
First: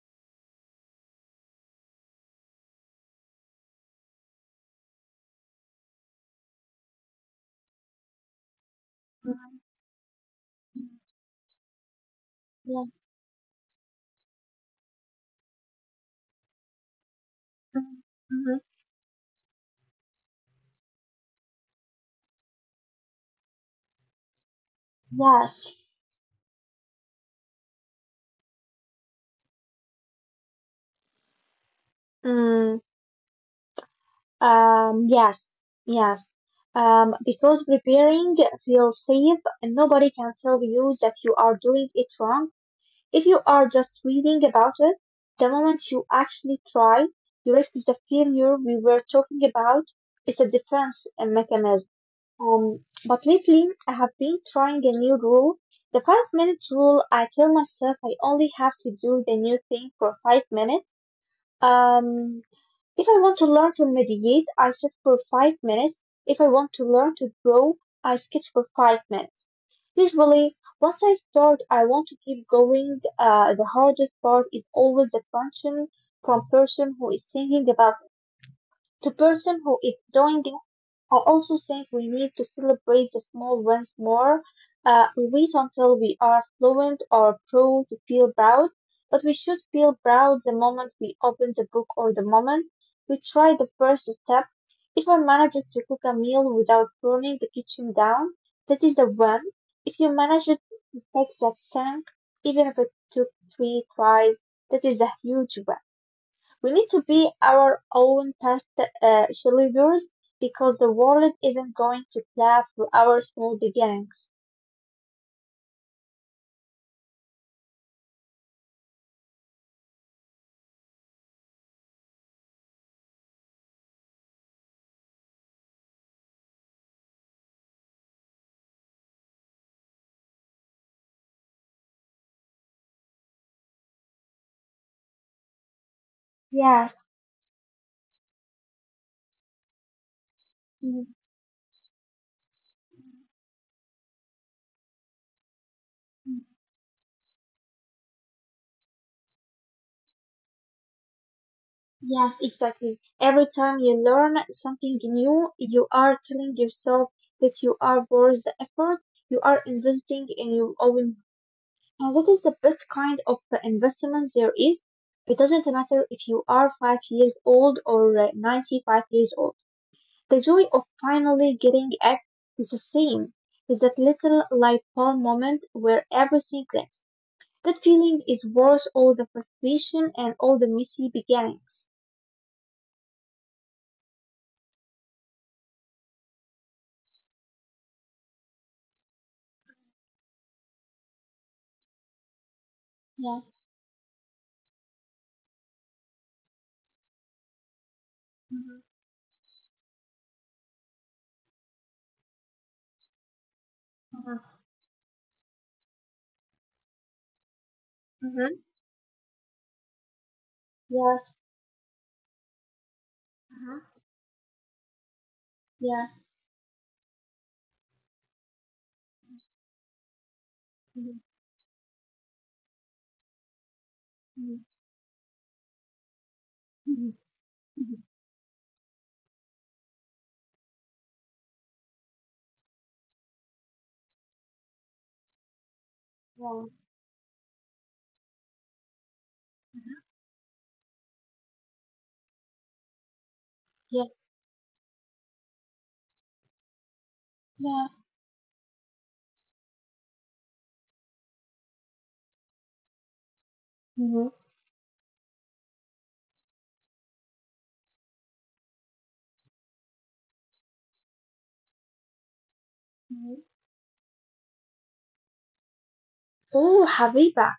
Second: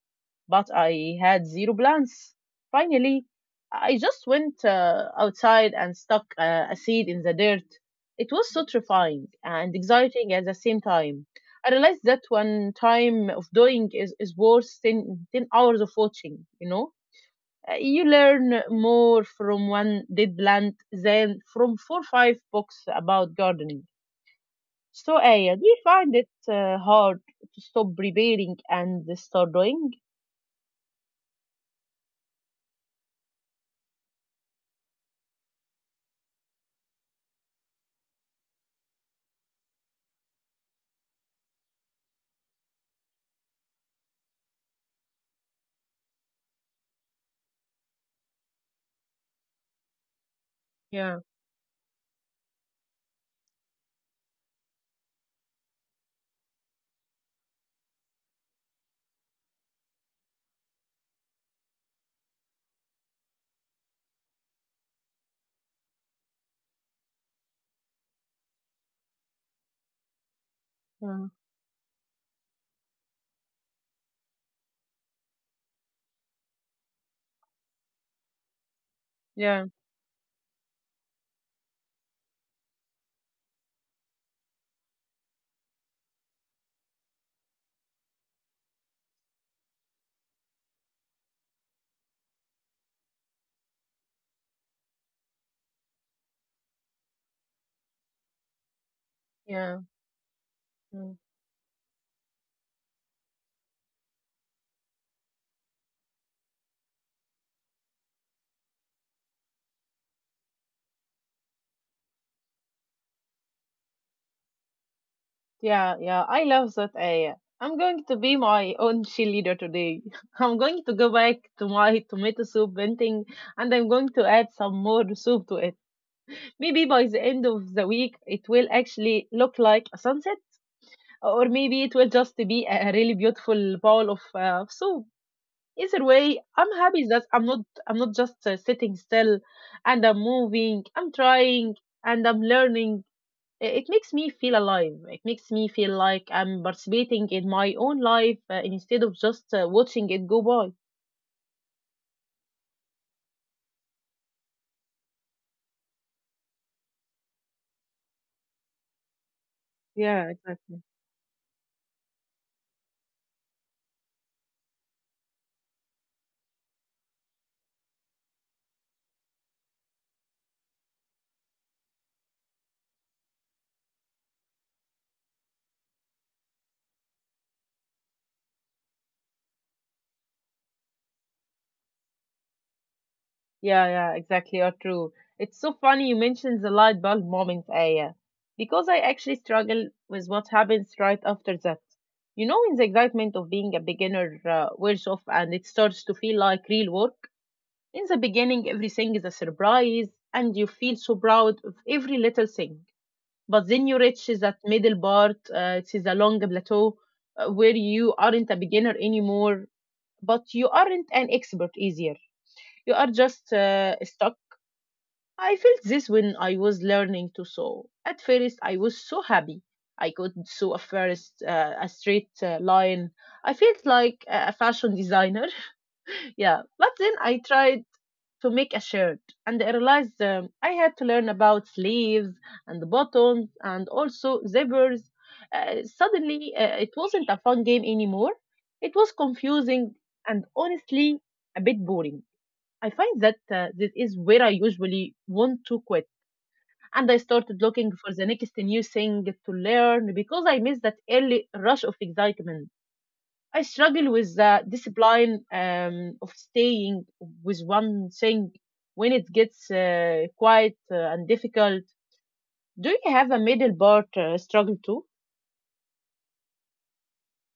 Speaker 1: but I had zero plants. Finally, I just went outside and stuck a seed in the dirt. It was so terrifying and exciting at the same time. I realized that one
Speaker 2: Yes.
Speaker 1: time of doing is worth ten hours of watching, you know? You learn
Speaker 2: Mhm.
Speaker 1: more from one dead plant than from four or five books about gardening. So,
Speaker 2: Yes.
Speaker 1: Aya, do you find it hard to stop preparing and start doing?
Speaker 2: Mm. Yes. Yes. Because preparing feels safe and nobody can tell you that you are doing it wrong. If you are just reading about it, the moment you actually try, you risk the failure we were talking about. It's a defense
Speaker 1: Yeah,
Speaker 2: mechanism. But lately I have been trying a new rule. The 5 minutes rule, I tell myself I only have to do the new thing for 5 minutes. Um, if I want to learn to meditate, I sit for 5 minutes. If I want to learn to draw, I sketch for 5 minutes. Usually, once I
Speaker 1: yeah,
Speaker 2: start, I want to keep going. The hardest part is always the transition from person who is thinking about it to
Speaker 1: yeah,
Speaker 2: person who is doing. I also think we need to celebrate the small wins more. We wait until we are fluent or pro to feel proud, but we should feel proud the moment we open the book or the moment we try the first step. If I manage to cook a meal without burning the kitchen down, that is a win.
Speaker 1: yeah,
Speaker 2: If you manage to
Speaker 1: yeah,
Speaker 2: fix a sink, even if it took three tries, that is a huge win. We need to be our own past cheerleaders because the world isn't going to clap for our small beginnings.
Speaker 1: yeah. Yeah, I love that, Aya. I'm going to be my own cheerleader today. I'm going to go back to my tomato soup painting and I'm going to add some more soup to it. Maybe by the end of the week, it will actually look like a sunset. Or maybe it will just be a really beautiful bowl of soup. Either way, I'm
Speaker 2: Yes,
Speaker 1: happy that I'm not just sitting still, and I'm moving,
Speaker 2: mm,
Speaker 1: I'm trying, and I'm learning. I- It makes me feel alive. It makes me feel like I'm participating in my own life instead of just watching it go by.
Speaker 2: yes, exactly. Every time you learn something new, you are telling yourself that you are worth the effort. You are investing
Speaker 1: Yeah,
Speaker 2: in your
Speaker 1: exactly.
Speaker 2: own. And that is the best kind of investment there is. It doesn't matter if you are 5 years old or 95 years old. The joy of finally getting it is the same. Is that little light bulb moment where everything clicks. That feeling is worth all the frustration and all the messy beginnings.
Speaker 1: Yeah, yeah, exactly. Or true. It's so funny you mentioned the light bulb moment, Aya, because I actually struggle with what happens right after that. You know, in the excitement
Speaker 2: Yeah.
Speaker 1: of being a beginner, wears off and it starts to feel like real work. In the beginning,
Speaker 2: Mhm.
Speaker 1: everything is a surprise and you feel so proud of every little thing. But then you reach
Speaker 2: Mhm.
Speaker 1: that middle part, it is a long plateau where you aren't a
Speaker 2: Mhm.
Speaker 1: beginner anymore, but you aren't an
Speaker 2: Yes.
Speaker 1: expert easier. You are just
Speaker 2: Mhm.
Speaker 1: stuck. I felt this
Speaker 2: Yeah.
Speaker 1: when I was learning to sew. At first, I was so happy. I could sew
Speaker 2: Mhm.
Speaker 1: a straight line. I felt like a
Speaker 2: Mhm.
Speaker 1: fashion designer. Yeah, but
Speaker 2: Mhm.
Speaker 1: then I tried
Speaker 2: Mhm.
Speaker 1: to make a shirt, and I realized I had to learn about sleeves and buttons and also zippers. Suddenly, it wasn't a fun game anymore. It was confusing and honestly a bit boring. I find that this
Speaker 2: Yeah. Yeah.
Speaker 1: is where I usually want to quit and I started looking
Speaker 2: Yeah.
Speaker 1: for the next new thing to learn because I miss that early rush of excitement. I struggle
Speaker 2: Mhm.
Speaker 1: with the discipline, of staying with one thing when it gets quiet and difficult. Do you have a
Speaker 2: Mhm.
Speaker 1: middle part struggle too?
Speaker 2: Oh, Habiba,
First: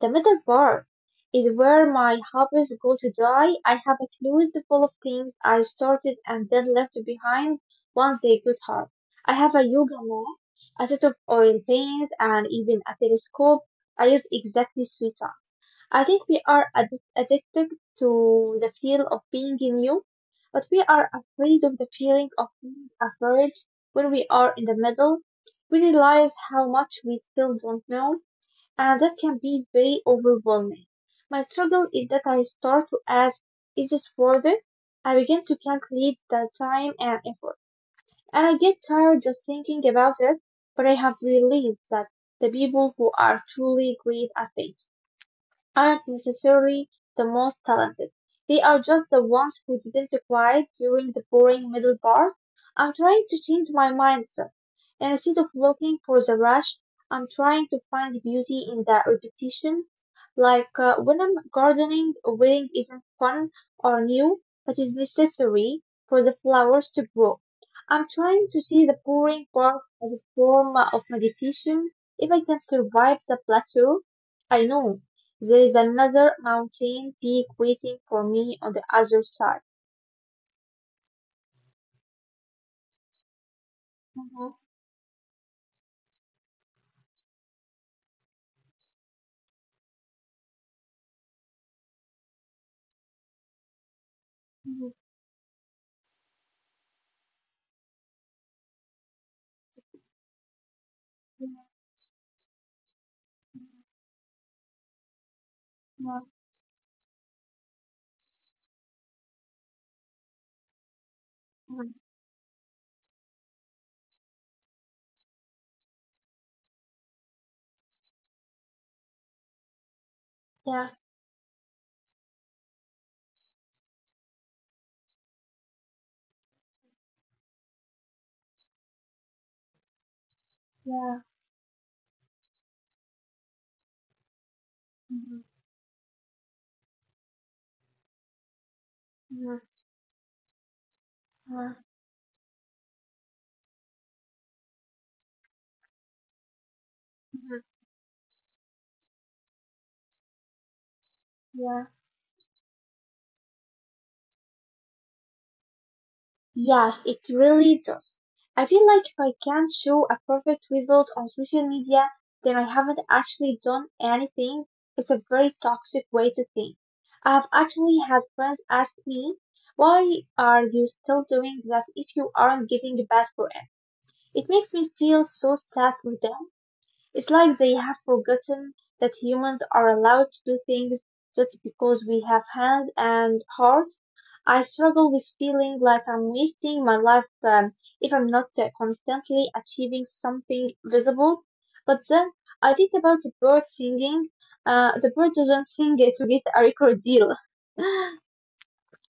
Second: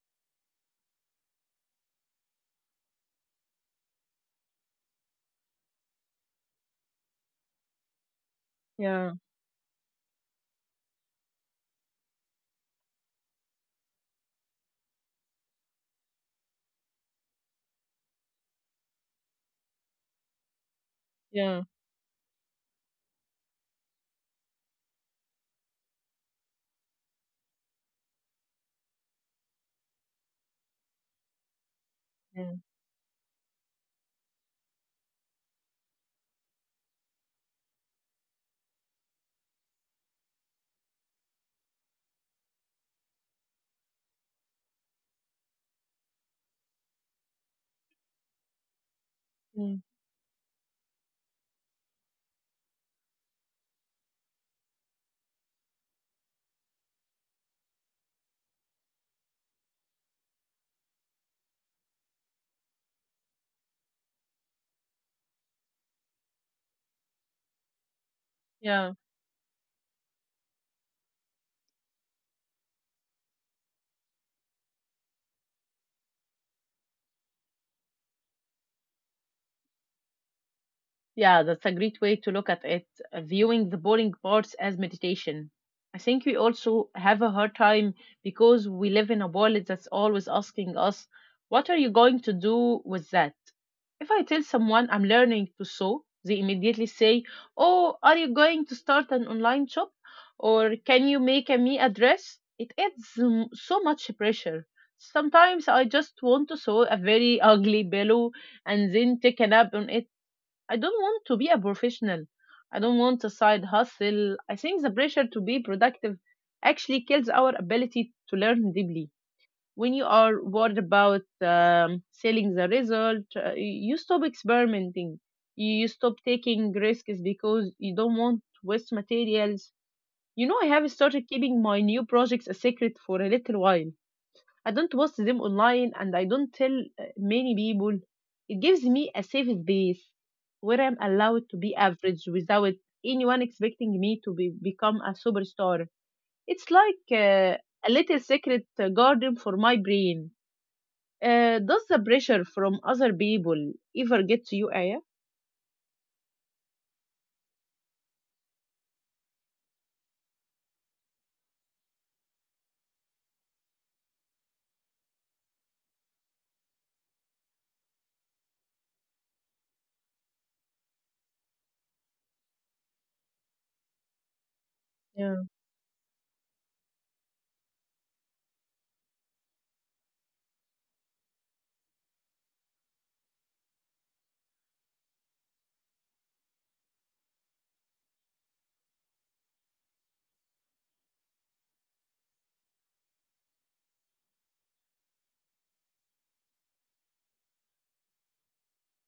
Speaker 2: the middle bar is where my hobbies go to die. I have a closet full of things I started and then left behind once they got hot.
Speaker 1: Yeah,
Speaker 2: I have a yoga mat, a set of oil paints, and even a telescope I use exactly three times. I think we are addicted to the feel of being new, but we are
Speaker 1: yeah,
Speaker 2: afraid of the feeling of being afraid when we are in the middle. We realize how much we still don't know and that can be very overwhelming. My struggle is that I
Speaker 1: yeah,
Speaker 2: start to ask, is this worth it? I begin to calculate the time and effort, and I get tired just thinking about it, but I have realized that the people who are truly great at things aren't necessarily the most talented. They are just the ones
Speaker 1: mm,
Speaker 2: who didn't quiet during the boring middle part. I'm trying to change my mindset. Instead of looking for the rush, I'm trying to find the beauty in that repetition. Like when I'm gardening, waiting isn't fun or new, but it's necessary for the flowers to grow. I'm trying to see
Speaker 1: yeah.
Speaker 2: the boring part as a form of meditation. If I can survive the plateau, I know there is another mountain peak waiting for me on the other side.
Speaker 1: Yeah, that's a great way to look at it, viewing the boring parts
Speaker 2: Mhm,
Speaker 1: as meditation. I think we also have a hard time because we live in a world that's always asking us, what are you going to do with that? If I tell someone
Speaker 2: mhm,
Speaker 1: I'm learning to sew, they immediately say, oh, are you going to start an online shop? Or can you make
Speaker 2: mhm,
Speaker 1: a me a dress? It adds so much pressure. Sometimes I just
Speaker 2: mhm,
Speaker 1: want to sew a very ugly pillow and then take a nap on it. I don't want to be a
Speaker 2: mhm.
Speaker 1: professional. I don't want a side hustle. I think the pressure to be productive actually kills our ability to learn deeply. When you are worried
Speaker 2: Yeah,
Speaker 1: about selling the result, you stop experimenting. You stop taking risks because you don't want to waste materials. You know, I have
Speaker 2: yeah,
Speaker 1: started keeping my new projects a secret for a little while. I don't post
Speaker 2: mhm,
Speaker 1: them online and I don't tell many people. It gives me a safe
Speaker 2: mhm,
Speaker 1: space where I'm allowed to be
Speaker 2: mhm,
Speaker 1: average without anyone expecting me to be, become a superstar. It's like
Speaker 2: mhm,
Speaker 1: a little secret garden for my brain. Uh,
Speaker 2: yeah.
Speaker 1: does the pressure from other people ever get to you, Aya?
Speaker 2: Yes, it really does. I feel like if I can't show a perfect result on social media, then I haven't actually done anything. It's a very toxic way to think. I've actually had friends ask me, why are you still doing that if you aren't getting the best for. It makes me feel
Speaker 1: Yeah,
Speaker 2: so sad for them. It's like they have forgotten that humans are allowed to do things just because we have hands and hearts. I struggle with feeling like I'm wasting my life if I'm not constantly achieving something visible. But then I think about the bird singing. The bird doesn't sing it to get a record deal.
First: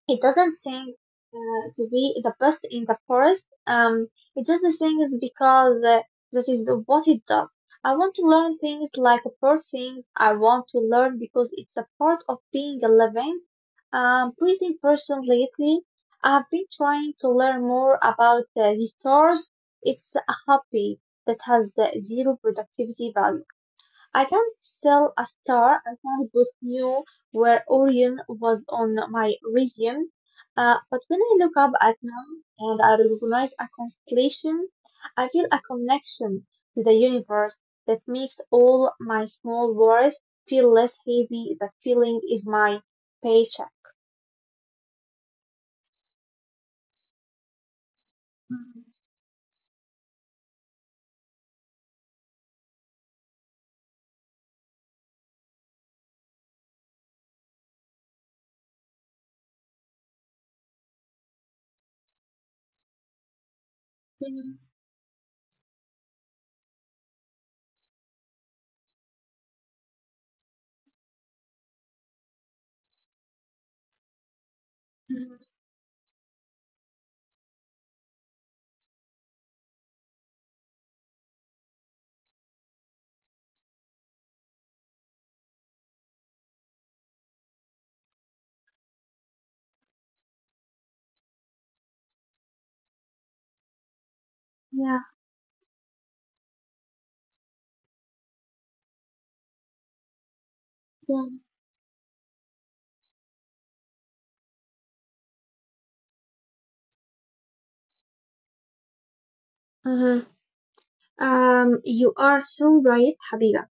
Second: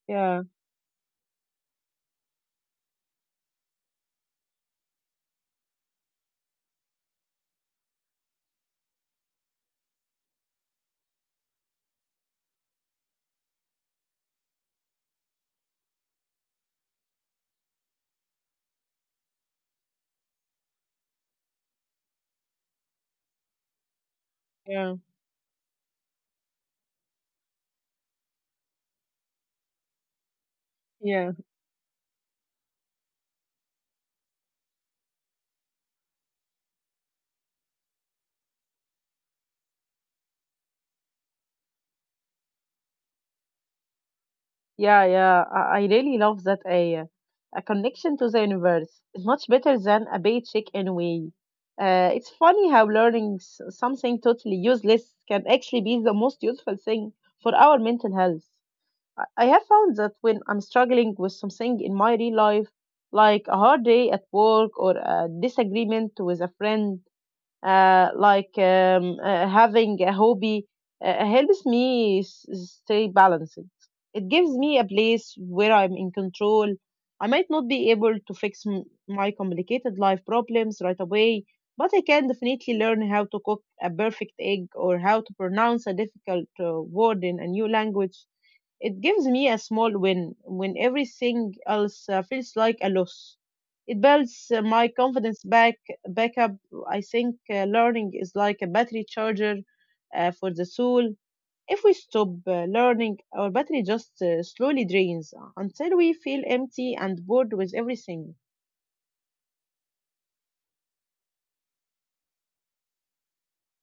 Speaker 2: It
Speaker 1: yeah,
Speaker 2: doesn't think to be the best in the forest. He just thinks because that is what it does. I want to learn things like bird things. I want to learn because it's a part of being a living, breathing person lately. I've been trying to learn more about the stars. It's a hobby that has zero productivity value. I can't
Speaker 1: yeah,
Speaker 2: sell a star. I can't put new where Orion was on my resume. But when
Speaker 1: yeah.
Speaker 2: I look up at them and I recognize a constellation, I feel a connection to the universe that makes all my small worries feel less heavy. That feeling is my paycheck.
Speaker 1: Yeah, yeah, I really love that idea. A connection to the
Speaker 2: Mhm.
Speaker 1: universe is much better than a paycheck anyway. It's funny how learning something totally useless can actually be the most useful thing for our mental health. I have found that when I'm struggling with something in my real life, like a hard day at
Speaker 2: Mhm.
Speaker 1: work or a disagreement with a friend, having a hobby helps me stay balanced. It gives me a place
Speaker 2: Mhm.
Speaker 1: where I'm in control. I might not be able to fix my complicated life problems right away, but I can definitely learn how to cook a perfect egg or how to pronounce a difficult word in a new language. It gives me a small win when everything else feels like a loss. It builds my
Speaker 2: Yeah,
Speaker 1: confidence back up. I think learning is like a battery charger for the soul.
Speaker 2: yeah.
Speaker 1: If we stop learning, our battery just slowly drains until we feel empty and bored with everything.
Speaker 2: Uh-huh. You are so right, Habiba.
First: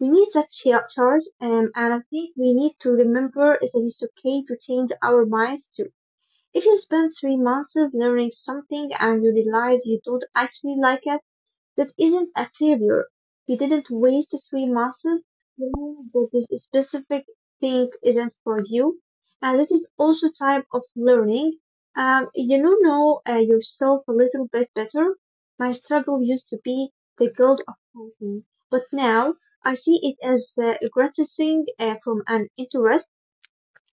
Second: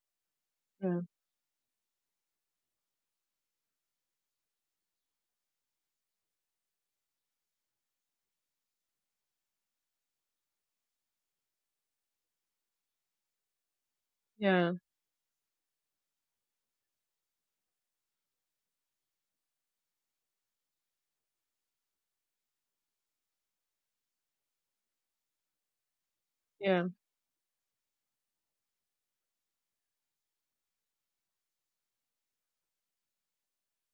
Speaker 2: We need that
Speaker 1: Yeah,
Speaker 2: charge, and I think we need to remember that it's okay to change our minds too. If you spend 3 months learning something and you realize you don't actually like it, that isn't a failure. You didn't waste three
Speaker 1: yeah,
Speaker 2: months knowing that this specific thing isn't for you. And this is also time of learning. You know, yourself a little bit better. My struggle used to
Speaker 1: yeah,
Speaker 2: be the guilt of fighting, but now I see it as gratifying from an interest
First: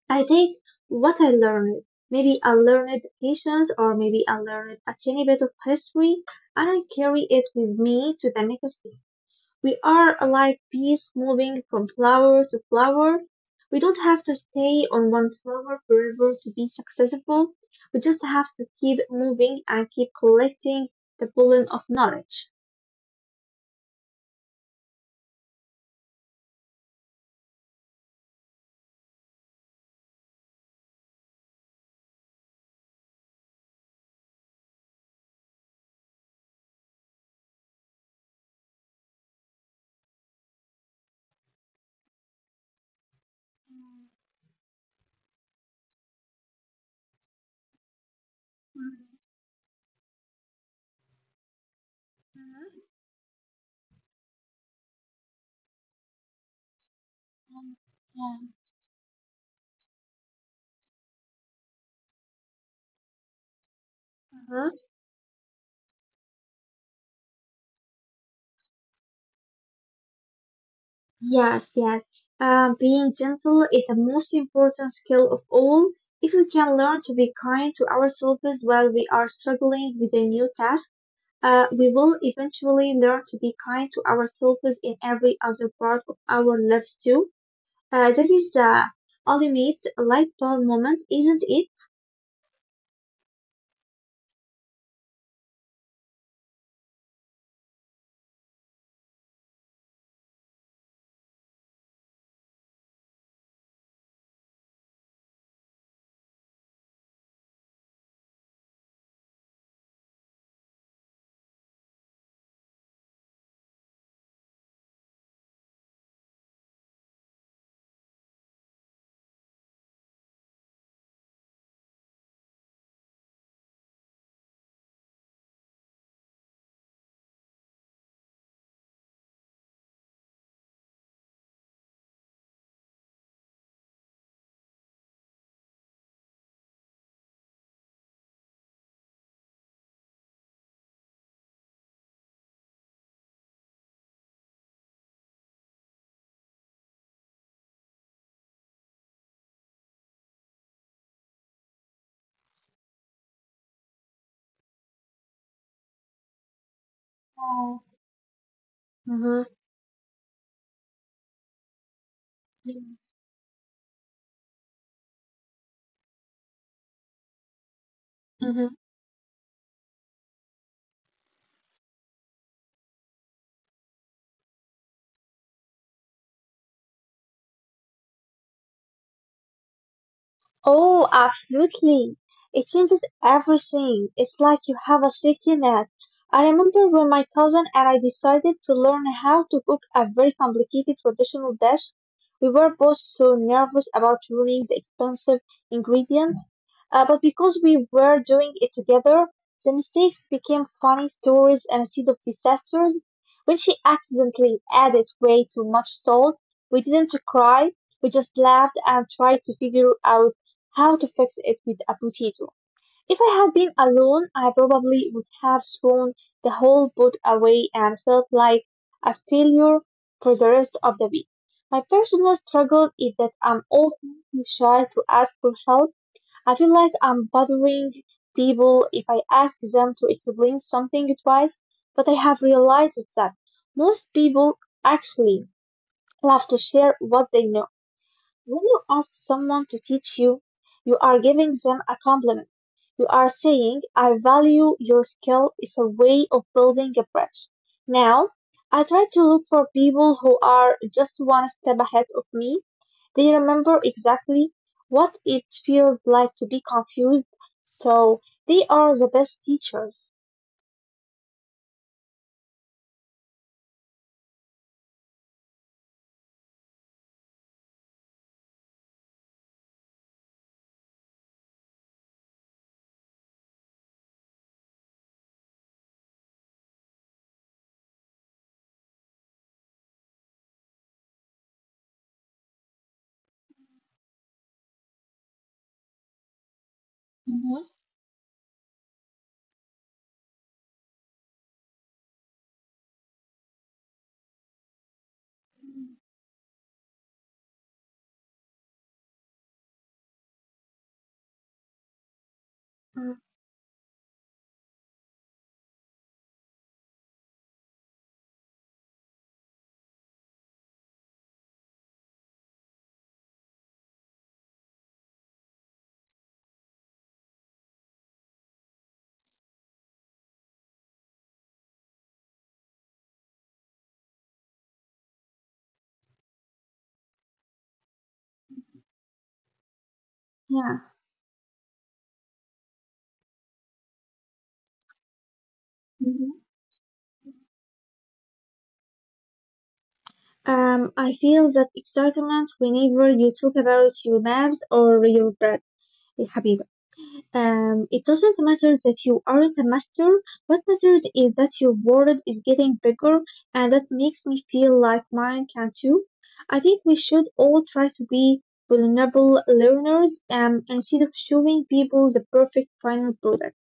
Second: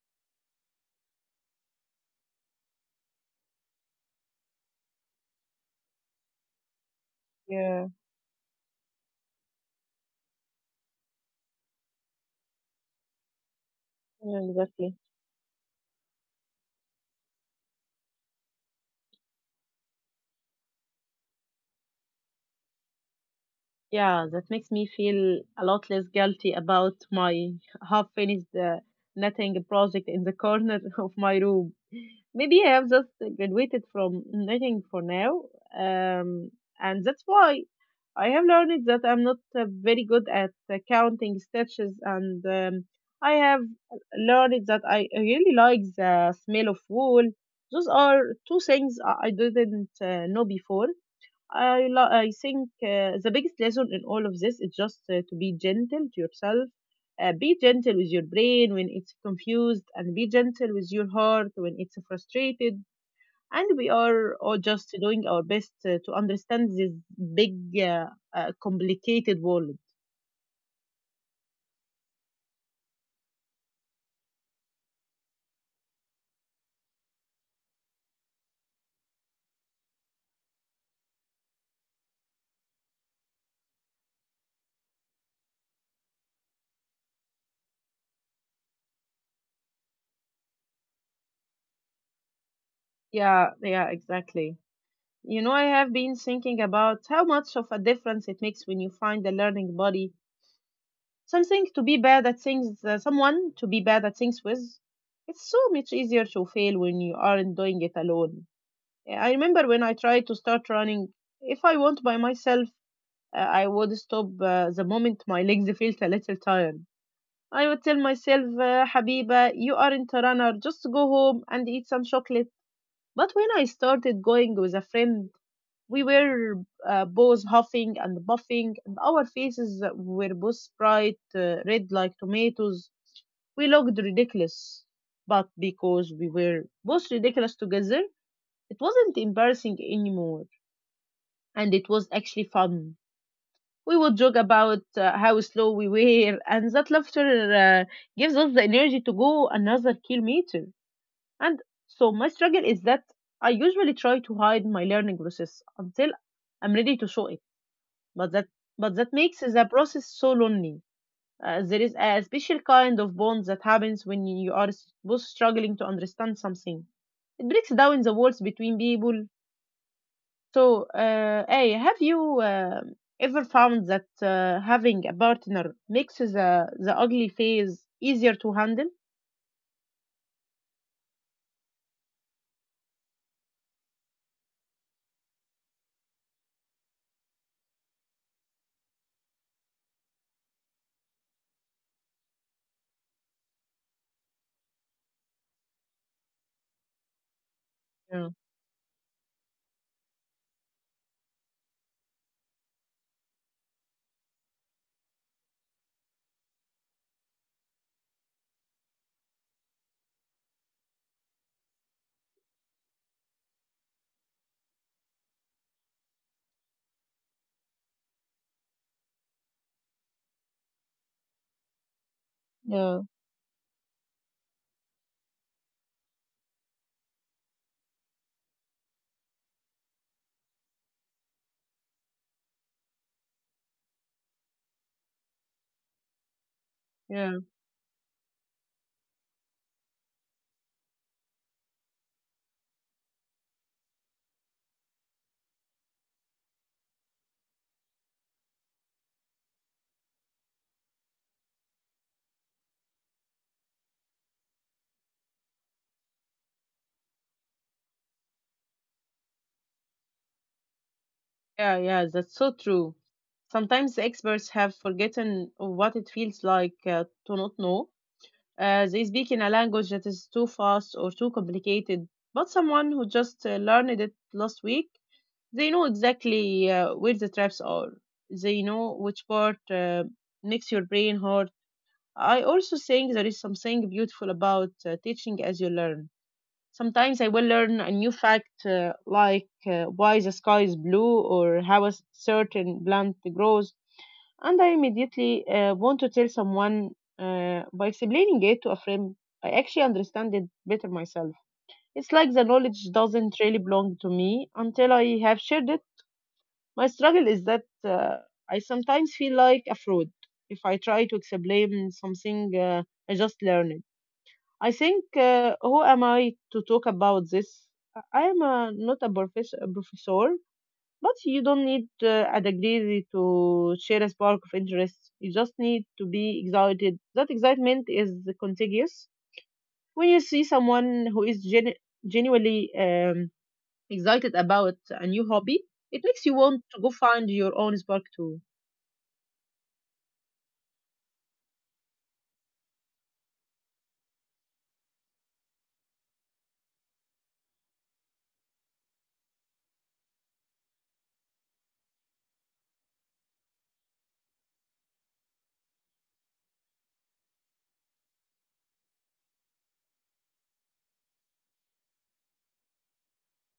Speaker 2: I take what I learned. Maybe I learned patience or maybe I learned a tiny bit of history and I carry it with
Speaker 1: yeah,
Speaker 2: me to the next day. We are like bees moving from flower to flower. We don't have to
Speaker 1: yeah,
Speaker 2: stay
Speaker 1: exactly.
Speaker 2: on one flower forever to be successful. We just have to keep moving and keep collecting the pollen of knowledge.
Speaker 1: Yeah, that makes me feel a lot less guilty about my half finished knitting project in the corner of my room. Maybe I have just graduated from knitting for now, um, and that's why I have learned that I'm not very good at counting stitches, and I have learned that I really like the smell of wool. Those are two things I didn't know before I think the biggest lesson in all of this is just to be gentle to yourself. Be gentle with your brain when it's confused, and be gentle with your heart when it's frustrated. And we are all just doing our best to understand this big, complicated world.
Speaker 2: Yes, yes. Being gentle is the most important skill of all. If we can learn to be kind to ourselves while we are struggling with a new task, we will eventually learn to be kind to ourselves in every other part of our lives too. That is the ultimate light bulb moment, isn't it?
Speaker 1: Yeah, yeah, exactly. You know, I have been thinking about how much of a difference it makes when you find a learning body. Something to be bad at things, someone to be bad at things with. It's so much easier to fail when you aren't doing it alone. Yeah, I remember when I tried to start running, if I went by myself, I would stop the moment my legs felt a little tired. I would tell myself, Habiba, you aren't a runner, just go home and eat some chocolate. But when I started going with a friend, we were both huffing and puffing, and our faces were both bright red like tomatoes. We looked ridiculous, but because we were both ridiculous together, it wasn't embarrassing anymore, and it was actually fun. We would joke about how slow we were, and that laughter uh, gives us the energy to go another kilometer. And so, my struggle is that I usually try to hide my learning process until I'm ready to show it.
Speaker 2: Oh,
Speaker 1: But that but that makes
Speaker 2: mm-hmm.
Speaker 1: the process so lonely. There is a special kind of bond that happens when you are both struggling to understand something. It breaks down the walls
Speaker 2: Mhm.
Speaker 1: between people. So, hey, have you ever found that having a partner makes the ugly phase easier to handle?
Speaker 2: Oh, absolutely. It changes everything. It's like you have a safety net. I remember when my cousin and I decided to learn how to cook a very complicated traditional dish. We were both so nervous about ruining the expensive ingredients but because we were
Speaker 1: Yeah,
Speaker 2: doing it together, the mistakes became funny stories instead of disasters. When she accidentally added way too much salt, we didn't cry, we just laughed and tried to figure out how to fix it with a potato. If I had been alone, I probably would have thrown the whole book away and felt like a failure for the rest of the week. My personal struggle
Speaker 1: yeah,
Speaker 2: is that I'm often too shy to ask for help. I feel like I'm bothering people if I ask them to explain something twice, but I have realized that most people actually love to share
Speaker 1: yeah,
Speaker 2: what they know. When you ask someone to teach you, you are giving them a compliment. You are saying, I value your skill. It's a way of building a bridge. Now, I try to look for people who are just one step ahead of me. They remember exactly what it feels like to be confused, so they are the best teachers.
Speaker 1: yeah, yeah. That's so true. Sometimes experts have forgotten what it feels like to not know they speak in a language that is too fast or too complicated. But someone who just learned it last week, they know exactly where the traps are. They know which part makes your brain hurt. I also think there is something beautiful about teaching as you learn. Sometimes I will
Speaker 2: Mhm.
Speaker 1: learn a new fact, why the sky is blue or how a certain plant grows. And I immediately want to tell someone by explaining it to a friend. I actually understand it better myself. It's like the knowledge
Speaker 2: Mm,
Speaker 1: doesn't really belong to me until I have shared it. My struggle is that I sometimes feel like a fraud if I try to explain something I just learned. I think, who am I to talk about this? I am not a professor, but you don't need a degree to share a spark of interest. You just need to be excited. That excitement is contagious. When you see
Speaker 2: yeah.
Speaker 1: someone who is genuinely excited about a new hobby, it makes you
Speaker 2: Mhm.
Speaker 1: want to go find your own spark too.
Speaker 2: I feel that excitement whenever you talk about your labs or your bread. يا حبيبي it doesn't matter that you aren't a master. What matters is that your world is getting bigger, and that makes me feel like mine can too. I think we should all try to be vulnerable learners. Instead of showing people the perfect final product,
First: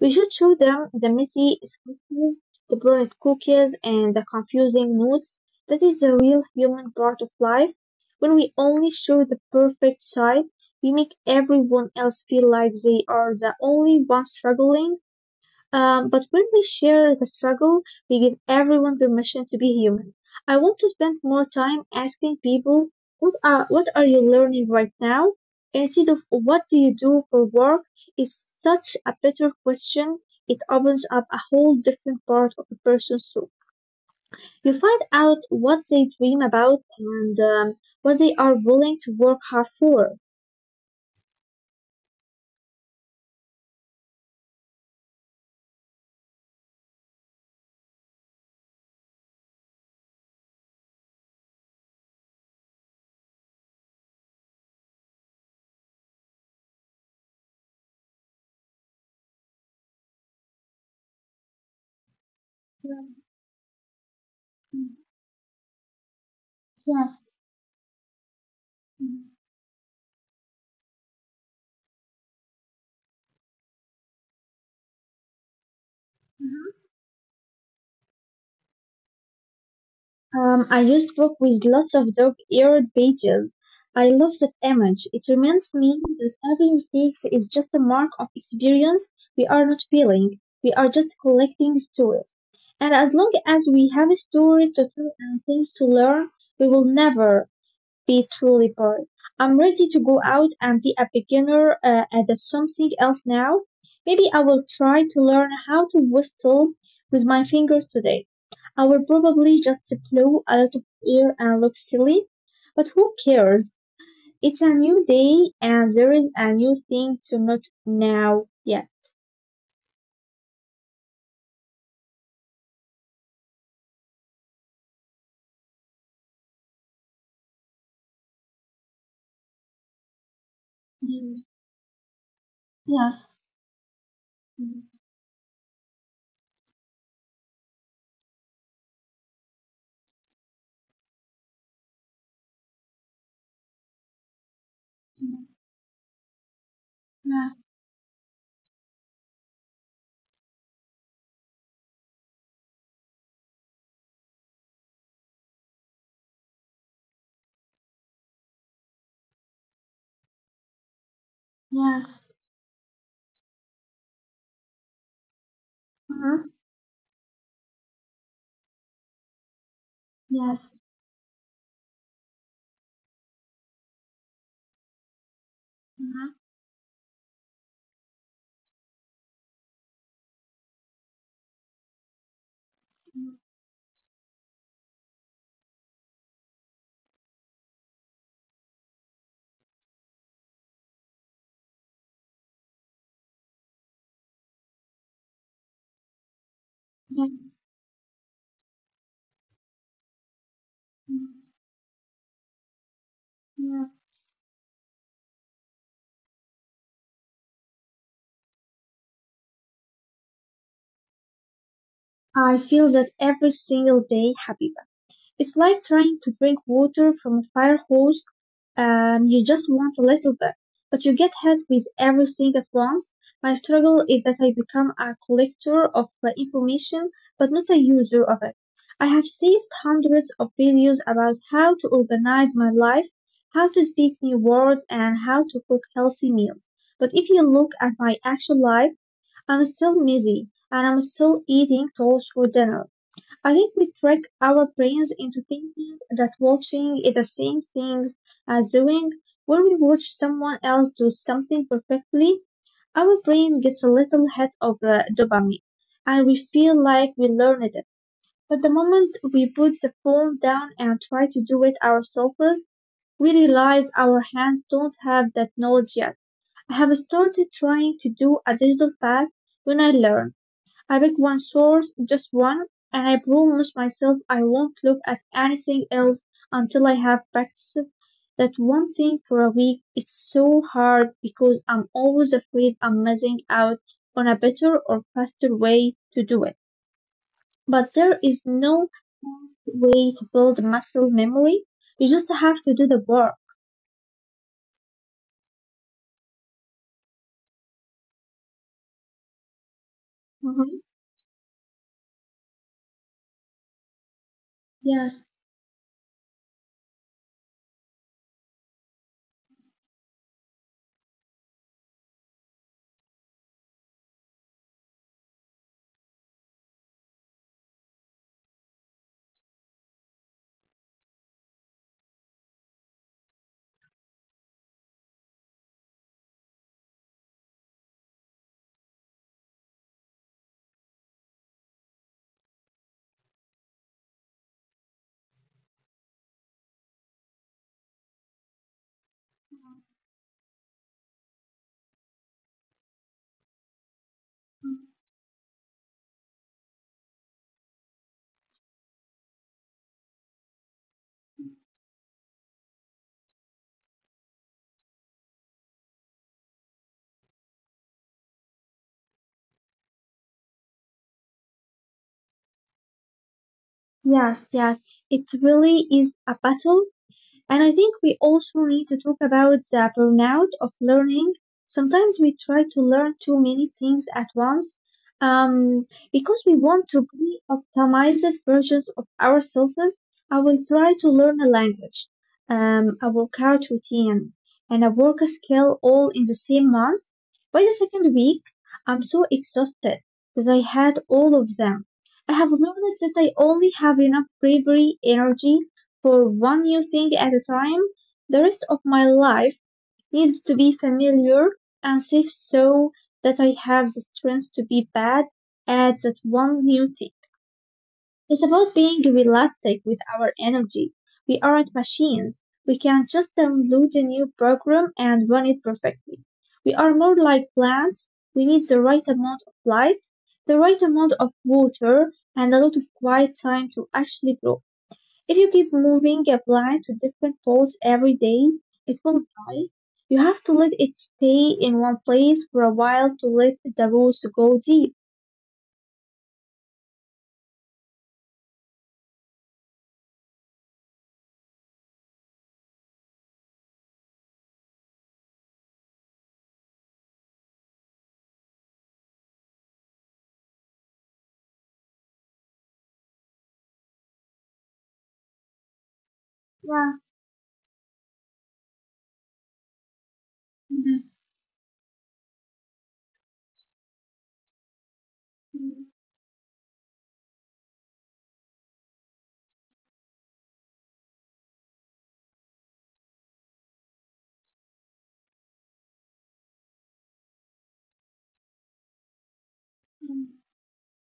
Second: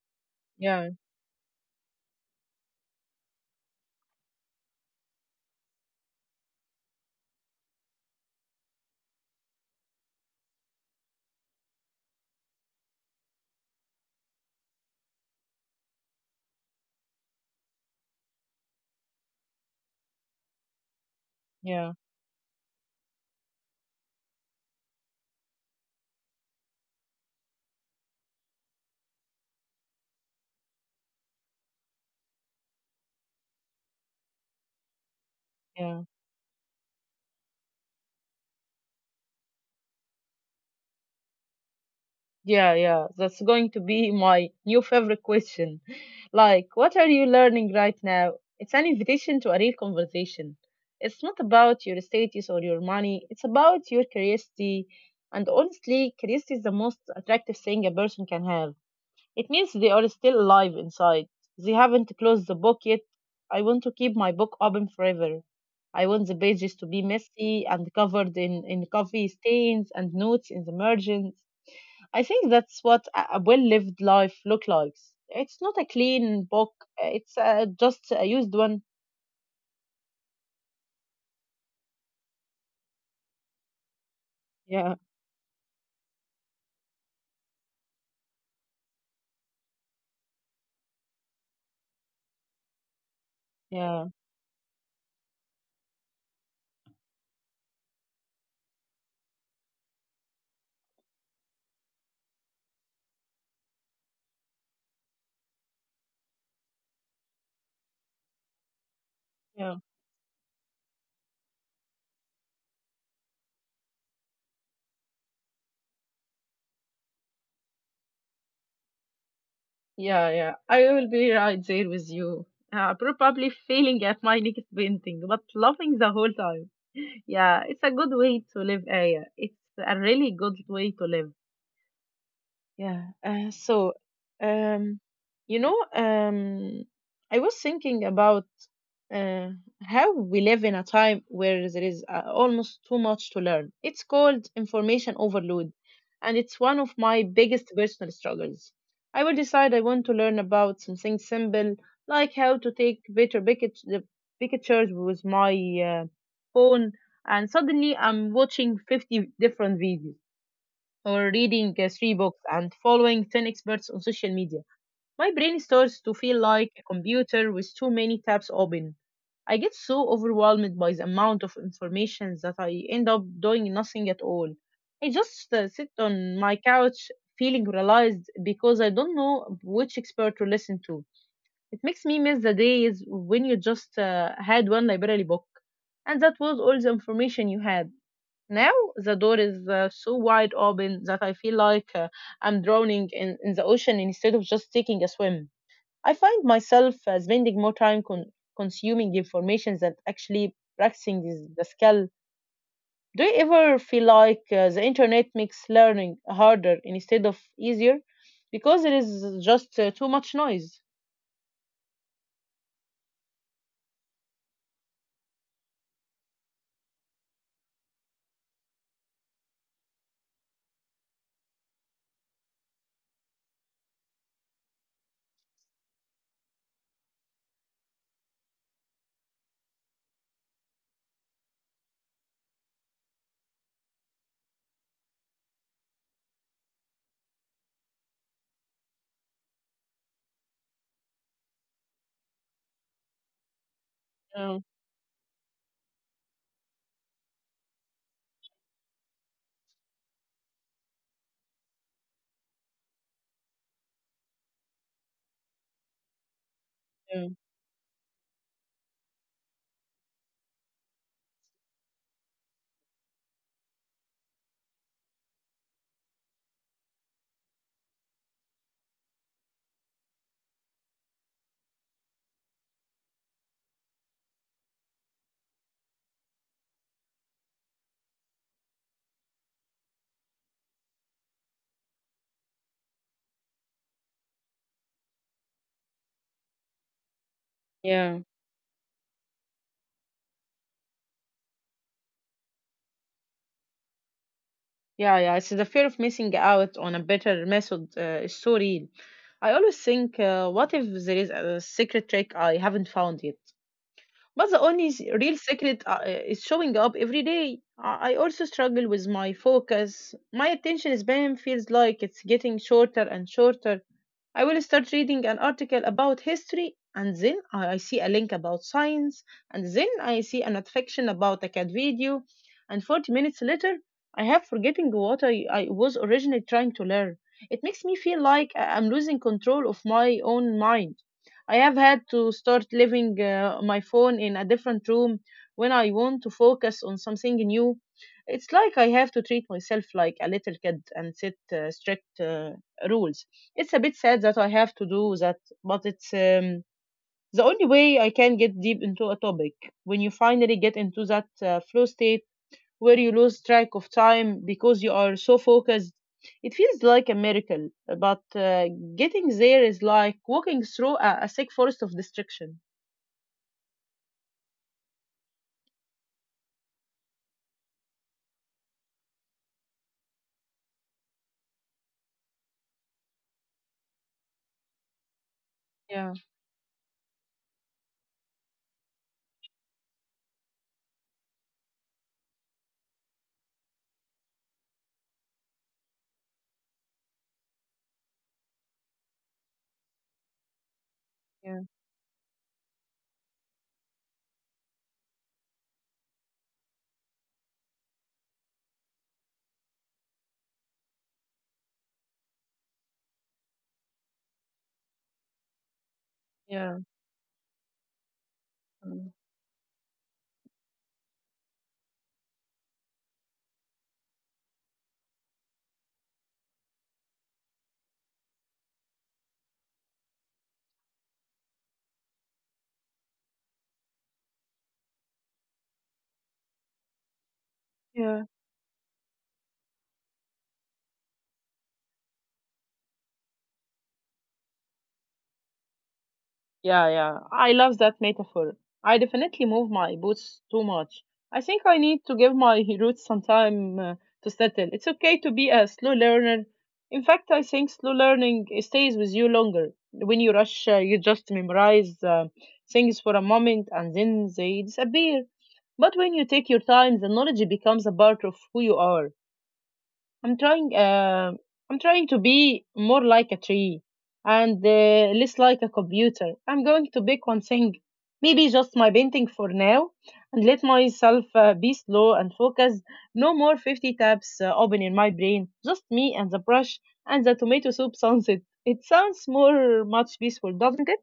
Speaker 2: we should show
Speaker 1: Yeah,
Speaker 2: them the messy scripts, the burnt cookies, and the confusing notes. That is the real human part of life. When we only show the perfect side, we make everyone else feel like they are the only ones struggling. But when we share the struggle, we give everyone permission to be human. I want to spend more time
Speaker 1: yeah,
Speaker 2: asking people, what are you learning right now? Instead of, what do you do for work, is such a better question. It opens up a whole different part of a person's soul. You find out what they
Speaker 1: yeah.
Speaker 2: dream about and what they are willing to work hard for.
Speaker 1: Yeah, yeah, that's going to be my new favorite question. Like, what are you learning right now? It's an invitation to a real conversation. It's not about your status or your money, it's about your curiosity. And honestly, curiosity is the most attractive thing a person can have. It means they are still alive inside. They haven't closed the book
Speaker 2: Yeah,
Speaker 1: yet. I want to keep my book open forever. I want the pages to be messy and covered in
Speaker 2: yeah.
Speaker 1: coffee stains and notes in the margins. I think that's what a well lived life look like. It's not a clean book. It's just a used one.
Speaker 2: I used book with lots of dog-eared pages. I love that
Speaker 1: Yeah,
Speaker 2: image. It reminds me that every mistake is just a mark of experience. We are not failing. We are just collecting stories. And as long as we have
Speaker 1: yeah,
Speaker 2: stories to tell and things to learn, we will never be truly part. I'm ready to go out and be a beginner at something else now. Maybe I will try to learn how to whistle with my fingers today. I will probably
Speaker 1: yeah,
Speaker 2: just blow a lot of air and look silly, but who cares? It's a new day and there is a new thing to note now. Yeah.
Speaker 1: yeah, yeah. I will be right there with you. Probably failing at my next painting, but laughing the whole time. Yeah, it's a good way to live, Aya. It's a really good way to live.
Speaker 2: Mm,
Speaker 1: Yeah.
Speaker 2: Yes.
Speaker 1: So,
Speaker 2: Mm,
Speaker 1: um, you know, I was thinking about uh, how we live in a time where there is almost too much to learn. It's called information
Speaker 2: mm,
Speaker 1: overload, and it's one of my
Speaker 2: yeah.
Speaker 1: biggest personal struggles. I will decide I want to learn about something simple, like how to take better pict- the pictures with my uh, phone, and suddenly I'm watching 50 different videos or reading three
Speaker 2: Yes.
Speaker 1: books and following 10 experts on social media. My brain starts to
Speaker 2: Uh-huh.
Speaker 1: feel like a computer with too many tabs open. I get so
Speaker 2: Yes.
Speaker 1: overwhelmed by the amount of information that I end up doing nothing at all. I just sit
Speaker 2: mm,
Speaker 1: on my couch feeling realized because I don't know which expert to listen to. It makes me miss the days
Speaker 2: mm,
Speaker 1: when you just had one library book and that was all the information you had. Now the door is so wide open that I feel like I'm drowning in the ocean instead of just taking a swim. I find myself
Speaker 2: yeah.
Speaker 1: spending more time consuming information than actually practicing
Speaker 2: mm,
Speaker 1: the skill. Do you
Speaker 2: yeah.
Speaker 1: ever feel like the internet makes learning harder instead of easier? Because there is just too much noise.
Speaker 2: I feel that every single day happy. It's like trying to drink water from a fire hose. You just want a little bit, but you get hit with everything at once. My struggle is that I become a collector of information, but not a user of it. I have saved hundreds of videos about how to organize my life, how to speak new words, and how to cook healthy meals. But if you look at my actual life, I'm still messy and I'm still eating toast for dinner. I think we trick
Speaker 1: Yeah,
Speaker 2: our brains into thinking that watching is the same thing as doing. When we watch someone else do something perfectly, our brain gets a little hit of dopamine, and we feel like we
Speaker 1: yeah,
Speaker 2: learned it. But the moment we put the phone down and try to do it ourselves, we realize our hands don't have that knowledge yet. I have started trying to do a digital fast when I learn. I pick one source, just one, and I promise myself I won't look at anything else until I have practiced that one thing for a week. It's so hard because I'm always afraid I'm missing out on a better or faster way to do it. But
Speaker 1: yeah.
Speaker 2: there is no way to build muscle memory. You just have to do the work.
Speaker 1: Yeah, yeah, it's the fear of missing out on a better method is so real. I always think, what
Speaker 2: Mhm.
Speaker 1: if there is a secret trick I haven't found yet? But the only
Speaker 2: Yes,
Speaker 1: real secret is showing up every day. I also struggle with my focus. My attention span feels like it's getting shorter and shorter. I will start reading an article about history, and then I see a link about science, and then I see an fiction about a cat video, and 40 minutes later, I have forgetting what I was originally trying to learn. It makes me feel like I'm losing control of my own mind. I have had to start living my phone in a different room when I want to focus on something new. It's like I have to treat myself like a little kid and set strict rules. It's a bit sad that I have to do that, but it's the only way I can get deep into a topic. When you finally get into that flow state, where you lose track of time because you are so focused. It feels like a miracle, but getting there is like walking through a thick forest of distraction.
Speaker 2: yes. It really is a battle. And I think we also need to talk about the burnout of learning. Sometimes we try to learn too many things at once, um,
Speaker 1: Yeah,
Speaker 2: because we want to be optimized versions of ourselves. I will try to learn a language, a workout routine, and a work skill all in the same month. By the second week, I'm so exhausted that I had all of
Speaker 1: yeah,
Speaker 2: them. I have learned that I only have enough bravery, energy, for one new thing at a time. The rest of my life needs to be familiar and safe so that I have the strength to be bad at that one
Speaker 1: yeah.
Speaker 2: new thing. It's about being
Speaker 1: Mm.
Speaker 2: realistic with our energy. We aren't machines. We can not just download a new program and run it perfectly. We are more like plants. We need the right amount of light, the right amount of water, and a lot of quiet time to actually grow. If you keep moving a plant to different pots every
Speaker 1: Yeah.
Speaker 2: day, it will die. You have to let it stay in one place for a while to let the roots go deep.
Speaker 1: Yeah, yeah, I love that metaphor. I definitely move my boots too much. I think I need to give my roots some time to settle. It's okay to be a slow learner. In fact, I think slow learning stays with you longer. When you rush, you just memorize things for a moment and then they disappear. But when you take your
Speaker 2: Yeah.
Speaker 1: time, the knowledge becomes a part of who you are. I'm trying. I'm trying to be more like a tree and less like a computer. I'm going to pick one thing, maybe just my painting for now, and let myself be slow and focused. No more 50 tabs open in my brain. Just me and the brush and the tomato soup sunset. It sounds more much peaceful, doesn't it?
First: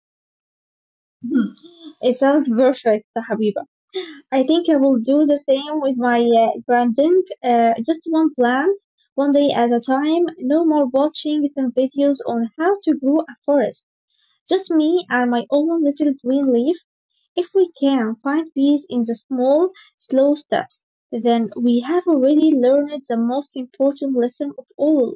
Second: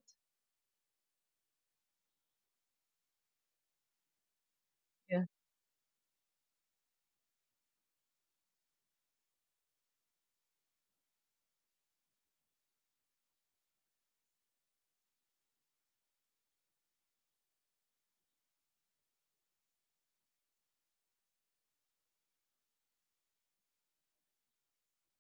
Speaker 2: It sounds perfect, Habiba. I think I will
Speaker 1: Yeah,
Speaker 2: do the same with my branding. Just one plant, one day at a time. No more watching 10 videos on how to grow a forest. Just me and my own little green leaf. If we can find peace in the small, slow steps, then we have already learned the most important lesson of all.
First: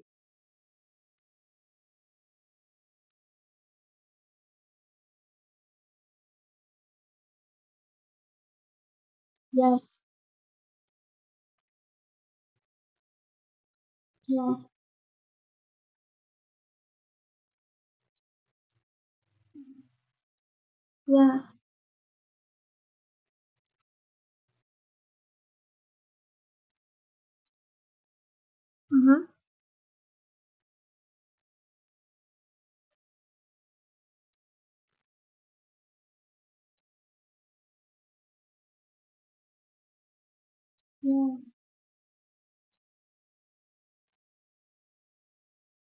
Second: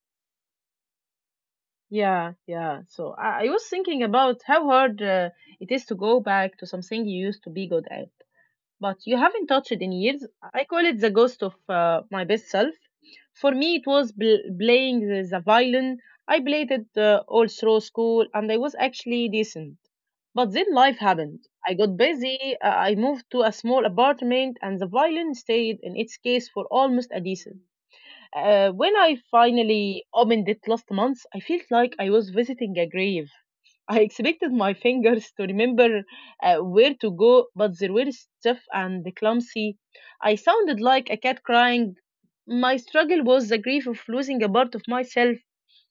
Speaker 1: yeah, yeah. So I was thinking about how hard it is to go back to something you used to be good at, but you haven't touched
Speaker 2: Yeah,
Speaker 1: it in years. I call it the ghost of my best self. For me, it was
Speaker 2: yeah,
Speaker 1: playing the violin. I played it all through school, and I was actually decent. But then life happened.
Speaker 2: yeah,
Speaker 1: I got busy. I moved to a small apartment, and the violin stayed in its case for almost a decent. When
Speaker 2: Uh
Speaker 1: I
Speaker 2: huh.
Speaker 1: finally opened it last month, I felt like I was visiting a grave. I expected my fingers to remember where to go, but they were stiff and clumsy. I sounded like a cat
Speaker 2: yeah,
Speaker 1: crying. My struggle was the grief of losing a part of myself.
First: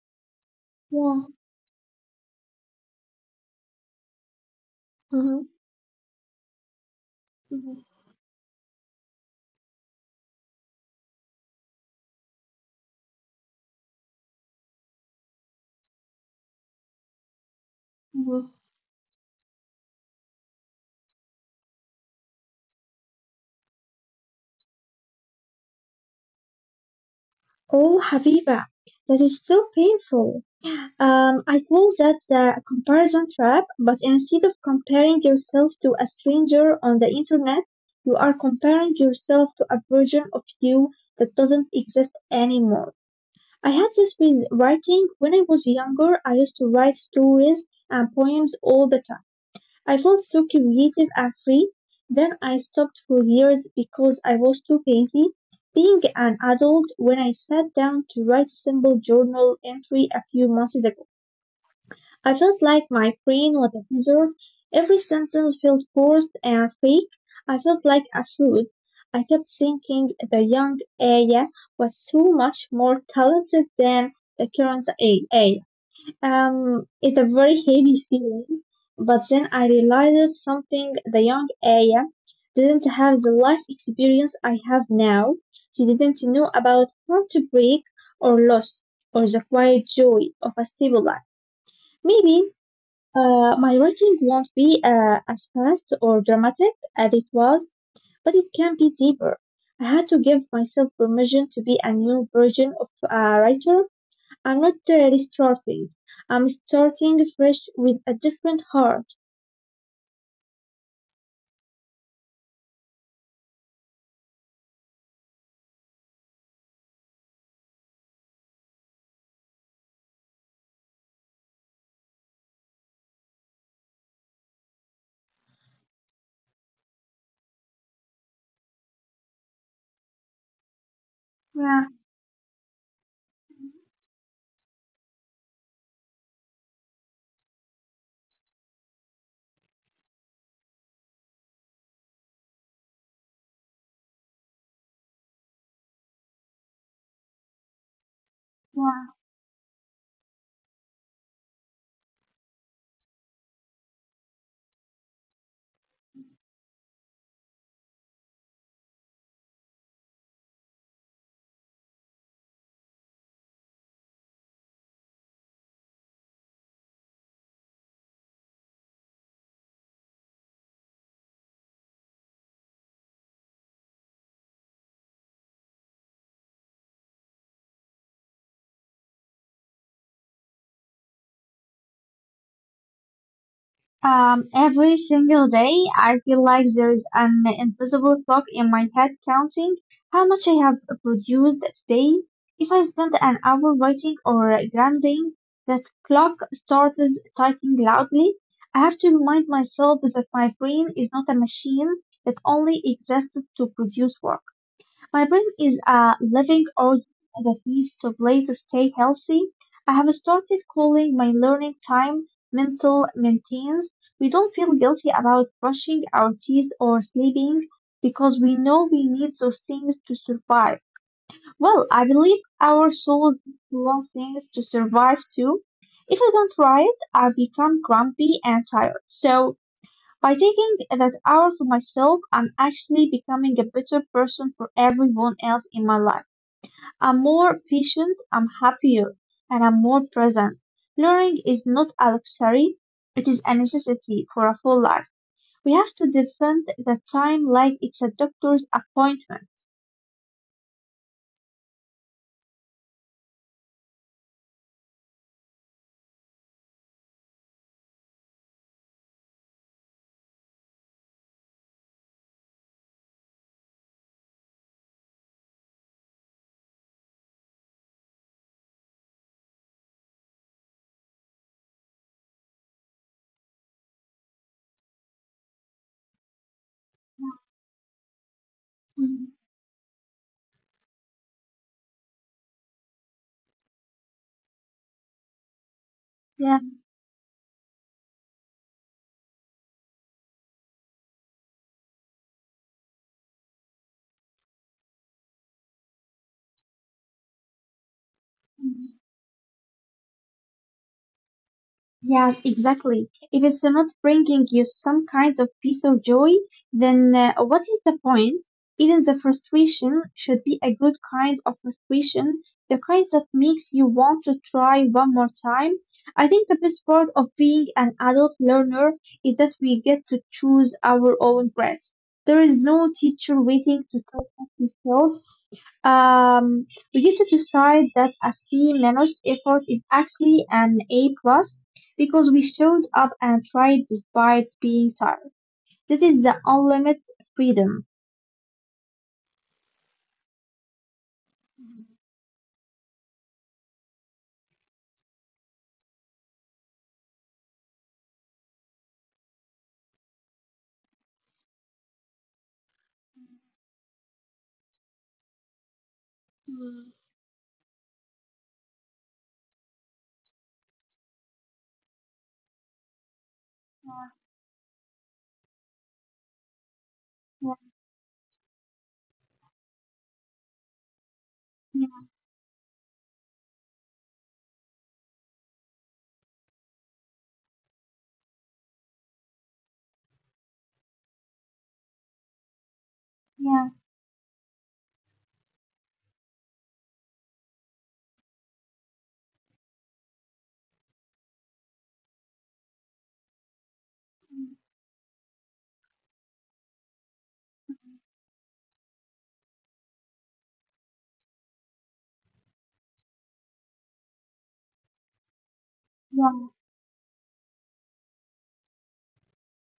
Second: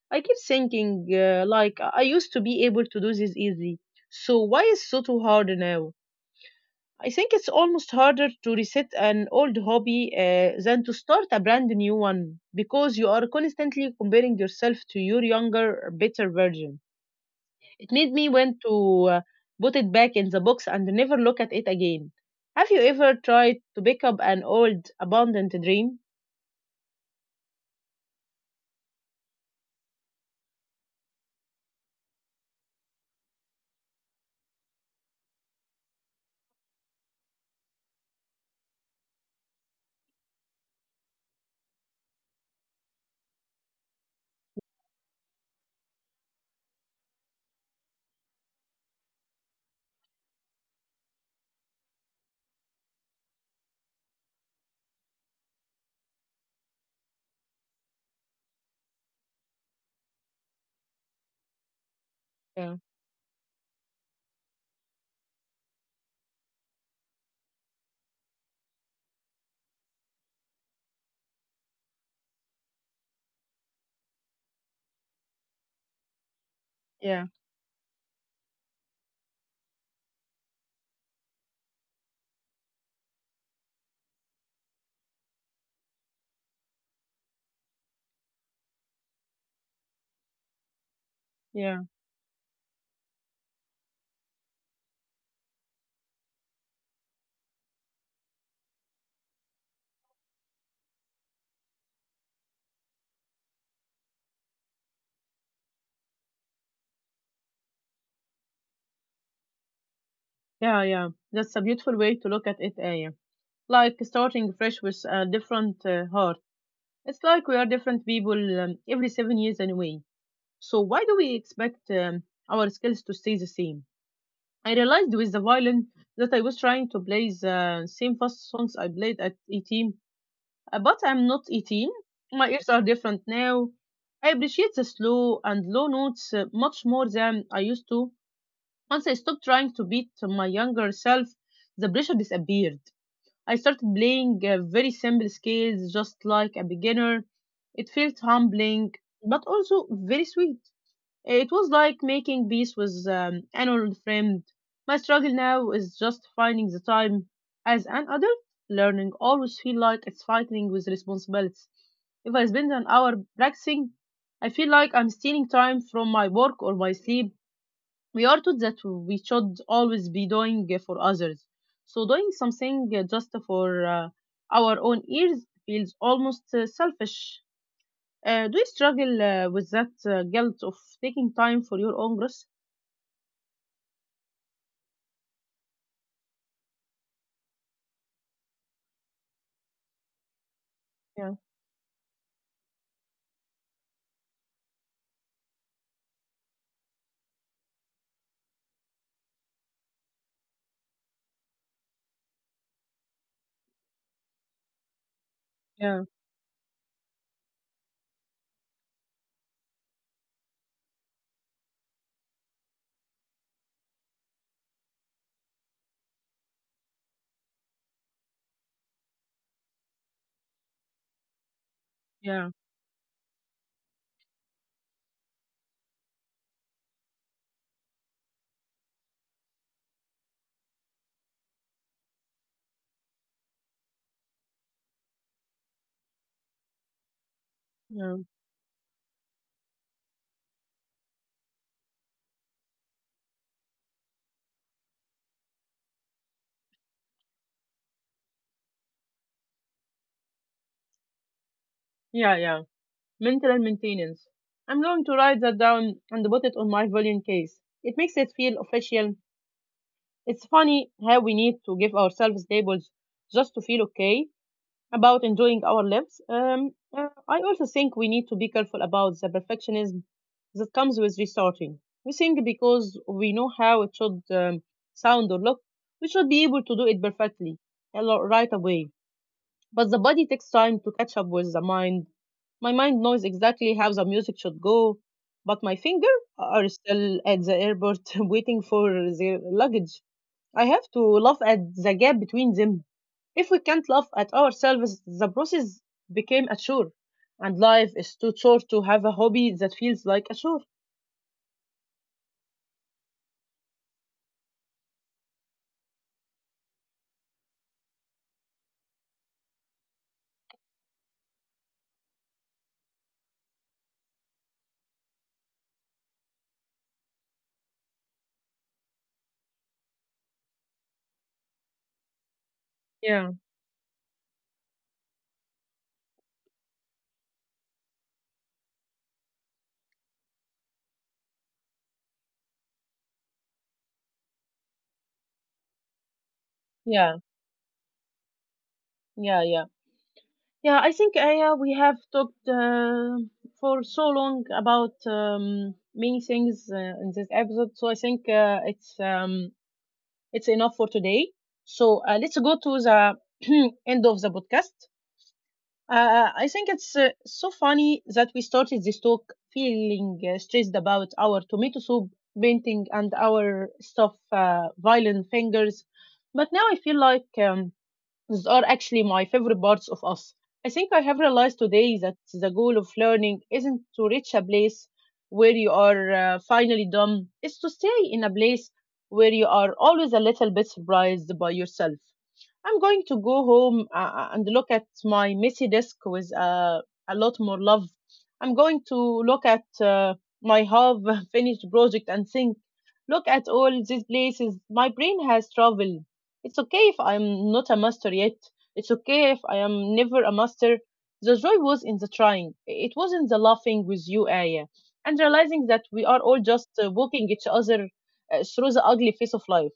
Speaker 1: I kept thinking,
Speaker 2: yeah,
Speaker 1: like, I used to be able to do this easy. So why is so too
Speaker 2: Uh huh.
Speaker 1: hard now? I think it's almost
Speaker 2: Uh
Speaker 1: harder to reset an old hobby than to start a brand new one because you are constantly comparing yourself to your younger, better version. It made me
Speaker 2: huh.
Speaker 1: want to uh, put it back in the box and never look at it again. Have you ever tried to pick up an old, abandoned dream?
Speaker 2: Oh, Habiba, that is so painful. I call that the comparison trap, but instead of comparing yourself to a stranger on the internet, you are comparing yourself to a version of you that doesn't exist anymore. I had this with writing. When I was younger, I used to write stories and poems all the time. I felt so creative and free. Then I stopped for years because I was too busy. Being an adult, when I sat down to write a simple journal entry a few months ago, I felt
Speaker 1: Yeah,
Speaker 2: like my brain was a desert. Every sentence felt forced and fake. I felt like a fool. I kept thinking the young Aya was so much more talented than the current Aya. It's a
Speaker 1: yeah,
Speaker 2: very heavy feeling. But then I realized something, the young Aya didn't have the life experience I have now. She didn't know about heartbreak or loss or the quiet joy of a stable life.
Speaker 1: yeah,
Speaker 2: Maybe my writing won't be as fast or dramatic as it was, but it can be deeper. I had to give myself permission to be a new version of a writer. I'm not restarting. I'm starting fresh with a different heart.
Speaker 1: yeah, yeah. That's a beautiful way to look at it, Aya. Like starting fresh with a different heart. It's like we are different people every 7 years anyway. So why do we expect our skills to stay the same? I realized with the violin that I was trying to play the same fast songs I played at 18. But I'm not
Speaker 2: Yeah.
Speaker 1: 18. My ears are different now. I appreciate the slow and low notes much more than I used to. Once I stopped trying to beat my younger self, the pressure disappeared. I started playing very simple scales just like a beginner. It felt humbling, but also very sweet. It was like making peace with an old friend. My struggle now is just finding the time. As an adult, learning always feel like it's fighting with responsibilities. If I spend an hour practicing, I feel like I'm stealing time from my work or my sleep. We are taught that we should always be doing for others. So doing something just for our own ears feels almost selfish. Do you struggle with that guilt of taking time for your own growth?
Speaker 2: Every single day, I feel like there is an invisible clock in my head counting how much I have
Speaker 1: Yeah.
Speaker 2: produced today. If I spend an hour writing or grinding, that clock starts typing loudly. I have to remind myself that my brain is not a machine that only exists to produce work. My brain is
Speaker 1: Yeah,
Speaker 2: a living organism that needs to play to stay healthy. I have started calling my learning time mental maintenance. We don't feel guilty about brushing our teeth or sleeping because we know we need those things to survive. Well, I believe
Speaker 1: yeah,
Speaker 2: our souls want things to survive too. If we don't try it, I become grumpy and tired. So by taking that hour for myself, I'm actually becoming a better person for everyone else in my life. I'm more
Speaker 1: yeah,
Speaker 2: patient, I'm happier, and I'm more present. Learning is not a luxury, it is a necessity for a full life. We have to defend the time like it's a doctor's appointment.
Speaker 1: yeah, yeah. Mental maintenance. I'm going to write that down and put it on my volume case. It makes it feel official. It's funny how we need to give ourselves labels just to feel okay about enjoying our lives. I also think we need to be careful about the perfectionism that comes with restarting. We think because we know how it should sound or look, we should be able to do it perfectly right away.
Speaker 2: Mm,
Speaker 1: But the body takes time to catch up with the mind. My mind knows exactly how the music should go, but my finger
Speaker 2: Yeah.
Speaker 1: are still at the airport waiting for their luggage. I have to laugh at the gap between them. If we can't laugh at ourselves, the process became a chore, and life is too short to have a hobby that feels like a chore.
Speaker 2: Yes, exactly. If it's not bringing you some kind of peace or joy, then what is the point? Even the frustration should be a good kind of frustration, the kind that makes you want to try one more time. I think the best part of being an adult learner is that we get to choose our own path. There is no
Speaker 1: Yeah.
Speaker 2: teacher waiting to tell us to fail. Um, we get to decide that a C minus effort is actually an A plus because we showed up and tried despite being tired. This is the unlimited
Speaker 1: Yeah,
Speaker 2: freedom.
Speaker 1: yeah, yeah. Yeah, I think Aya, we have talked for so long about many things in this episode, so I think it's enough for today. So let's go to the end of the podcast. I think
Speaker 2: Mm,
Speaker 1: it's so funny that we started this talk feeling stressed about our tomato soup painting and our
Speaker 2: Yeah,
Speaker 1: stuff, violin fingers. But now I feel like these are actually my favorite parts of us. I think I have realized
Speaker 2: yeah,
Speaker 1: today that the goal of learning isn't to reach a place where you are finally done, it's to stay in a place where you are always a little bit surprised by yourself. I'm going to go
Speaker 2: yeah, yeah,
Speaker 1: home and look at my messy desk with a lot more love. I'm going to look at my half finished project and think, look at all these places. My brain has traveled. It's okay if I'm not a master yet. It's okay if I am never a master. The joy was in the trying. It was in the laughing with you, Aya, and realizing that we are all
Speaker 2: yeah.
Speaker 1: just walking each other through the ugly face of life.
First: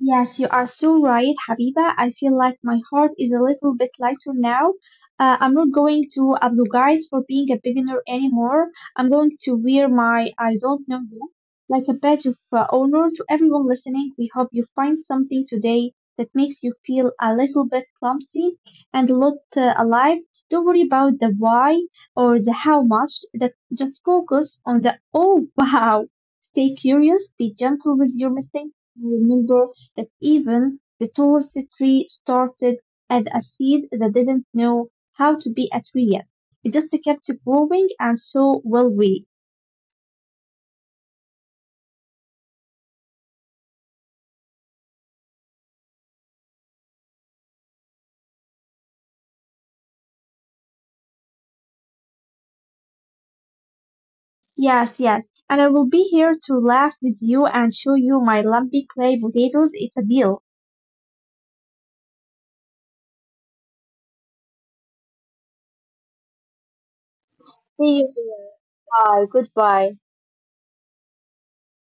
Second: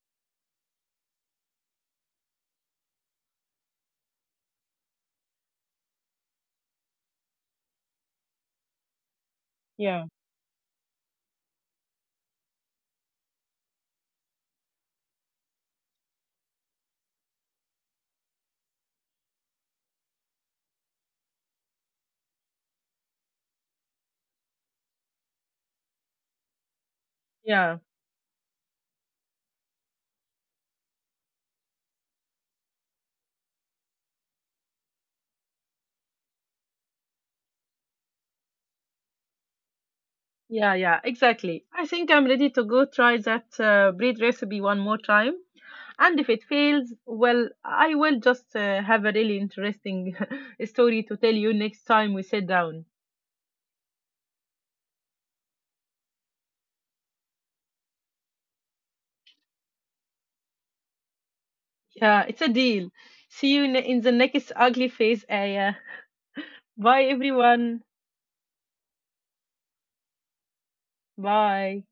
Speaker 2: Yes, you are so right, Habiba. I feel like my heart is a little bit lighter now. I'm not going to apologize for being a beginner anymore. I'm going to wear
Speaker 1: Yeah,
Speaker 2: my I don't know you like a badge of honor to everyone listening. We hope you find something today that makes you feel a little bit clumsy and a lot alive. Don't worry about the why or the how much. That just focus on the oh wow. Stay curious. Be
Speaker 1: yeah.
Speaker 2: gentle with your mistakes. Remember that even the tallest tree started as a seed that didn't know how to be a tree yet. It just kept growing, and so will we.
Speaker 1: Yeah, yeah, exactly. I think I'm ready to go try that bread recipe one more time. And if it fails, well, I will just have a really interesting story to tell you next time we sit down.
Speaker 2: Yes, yes. And I will be here to laugh with you and show you my lumpy clay potatoes. It's a deal.
Speaker 1: Yeah, it's a deal. See you in the next ugly phase, Aya. Bye, everyone.
Speaker 2: See you here. Bye. Goodbye.
Speaker 1: Bye.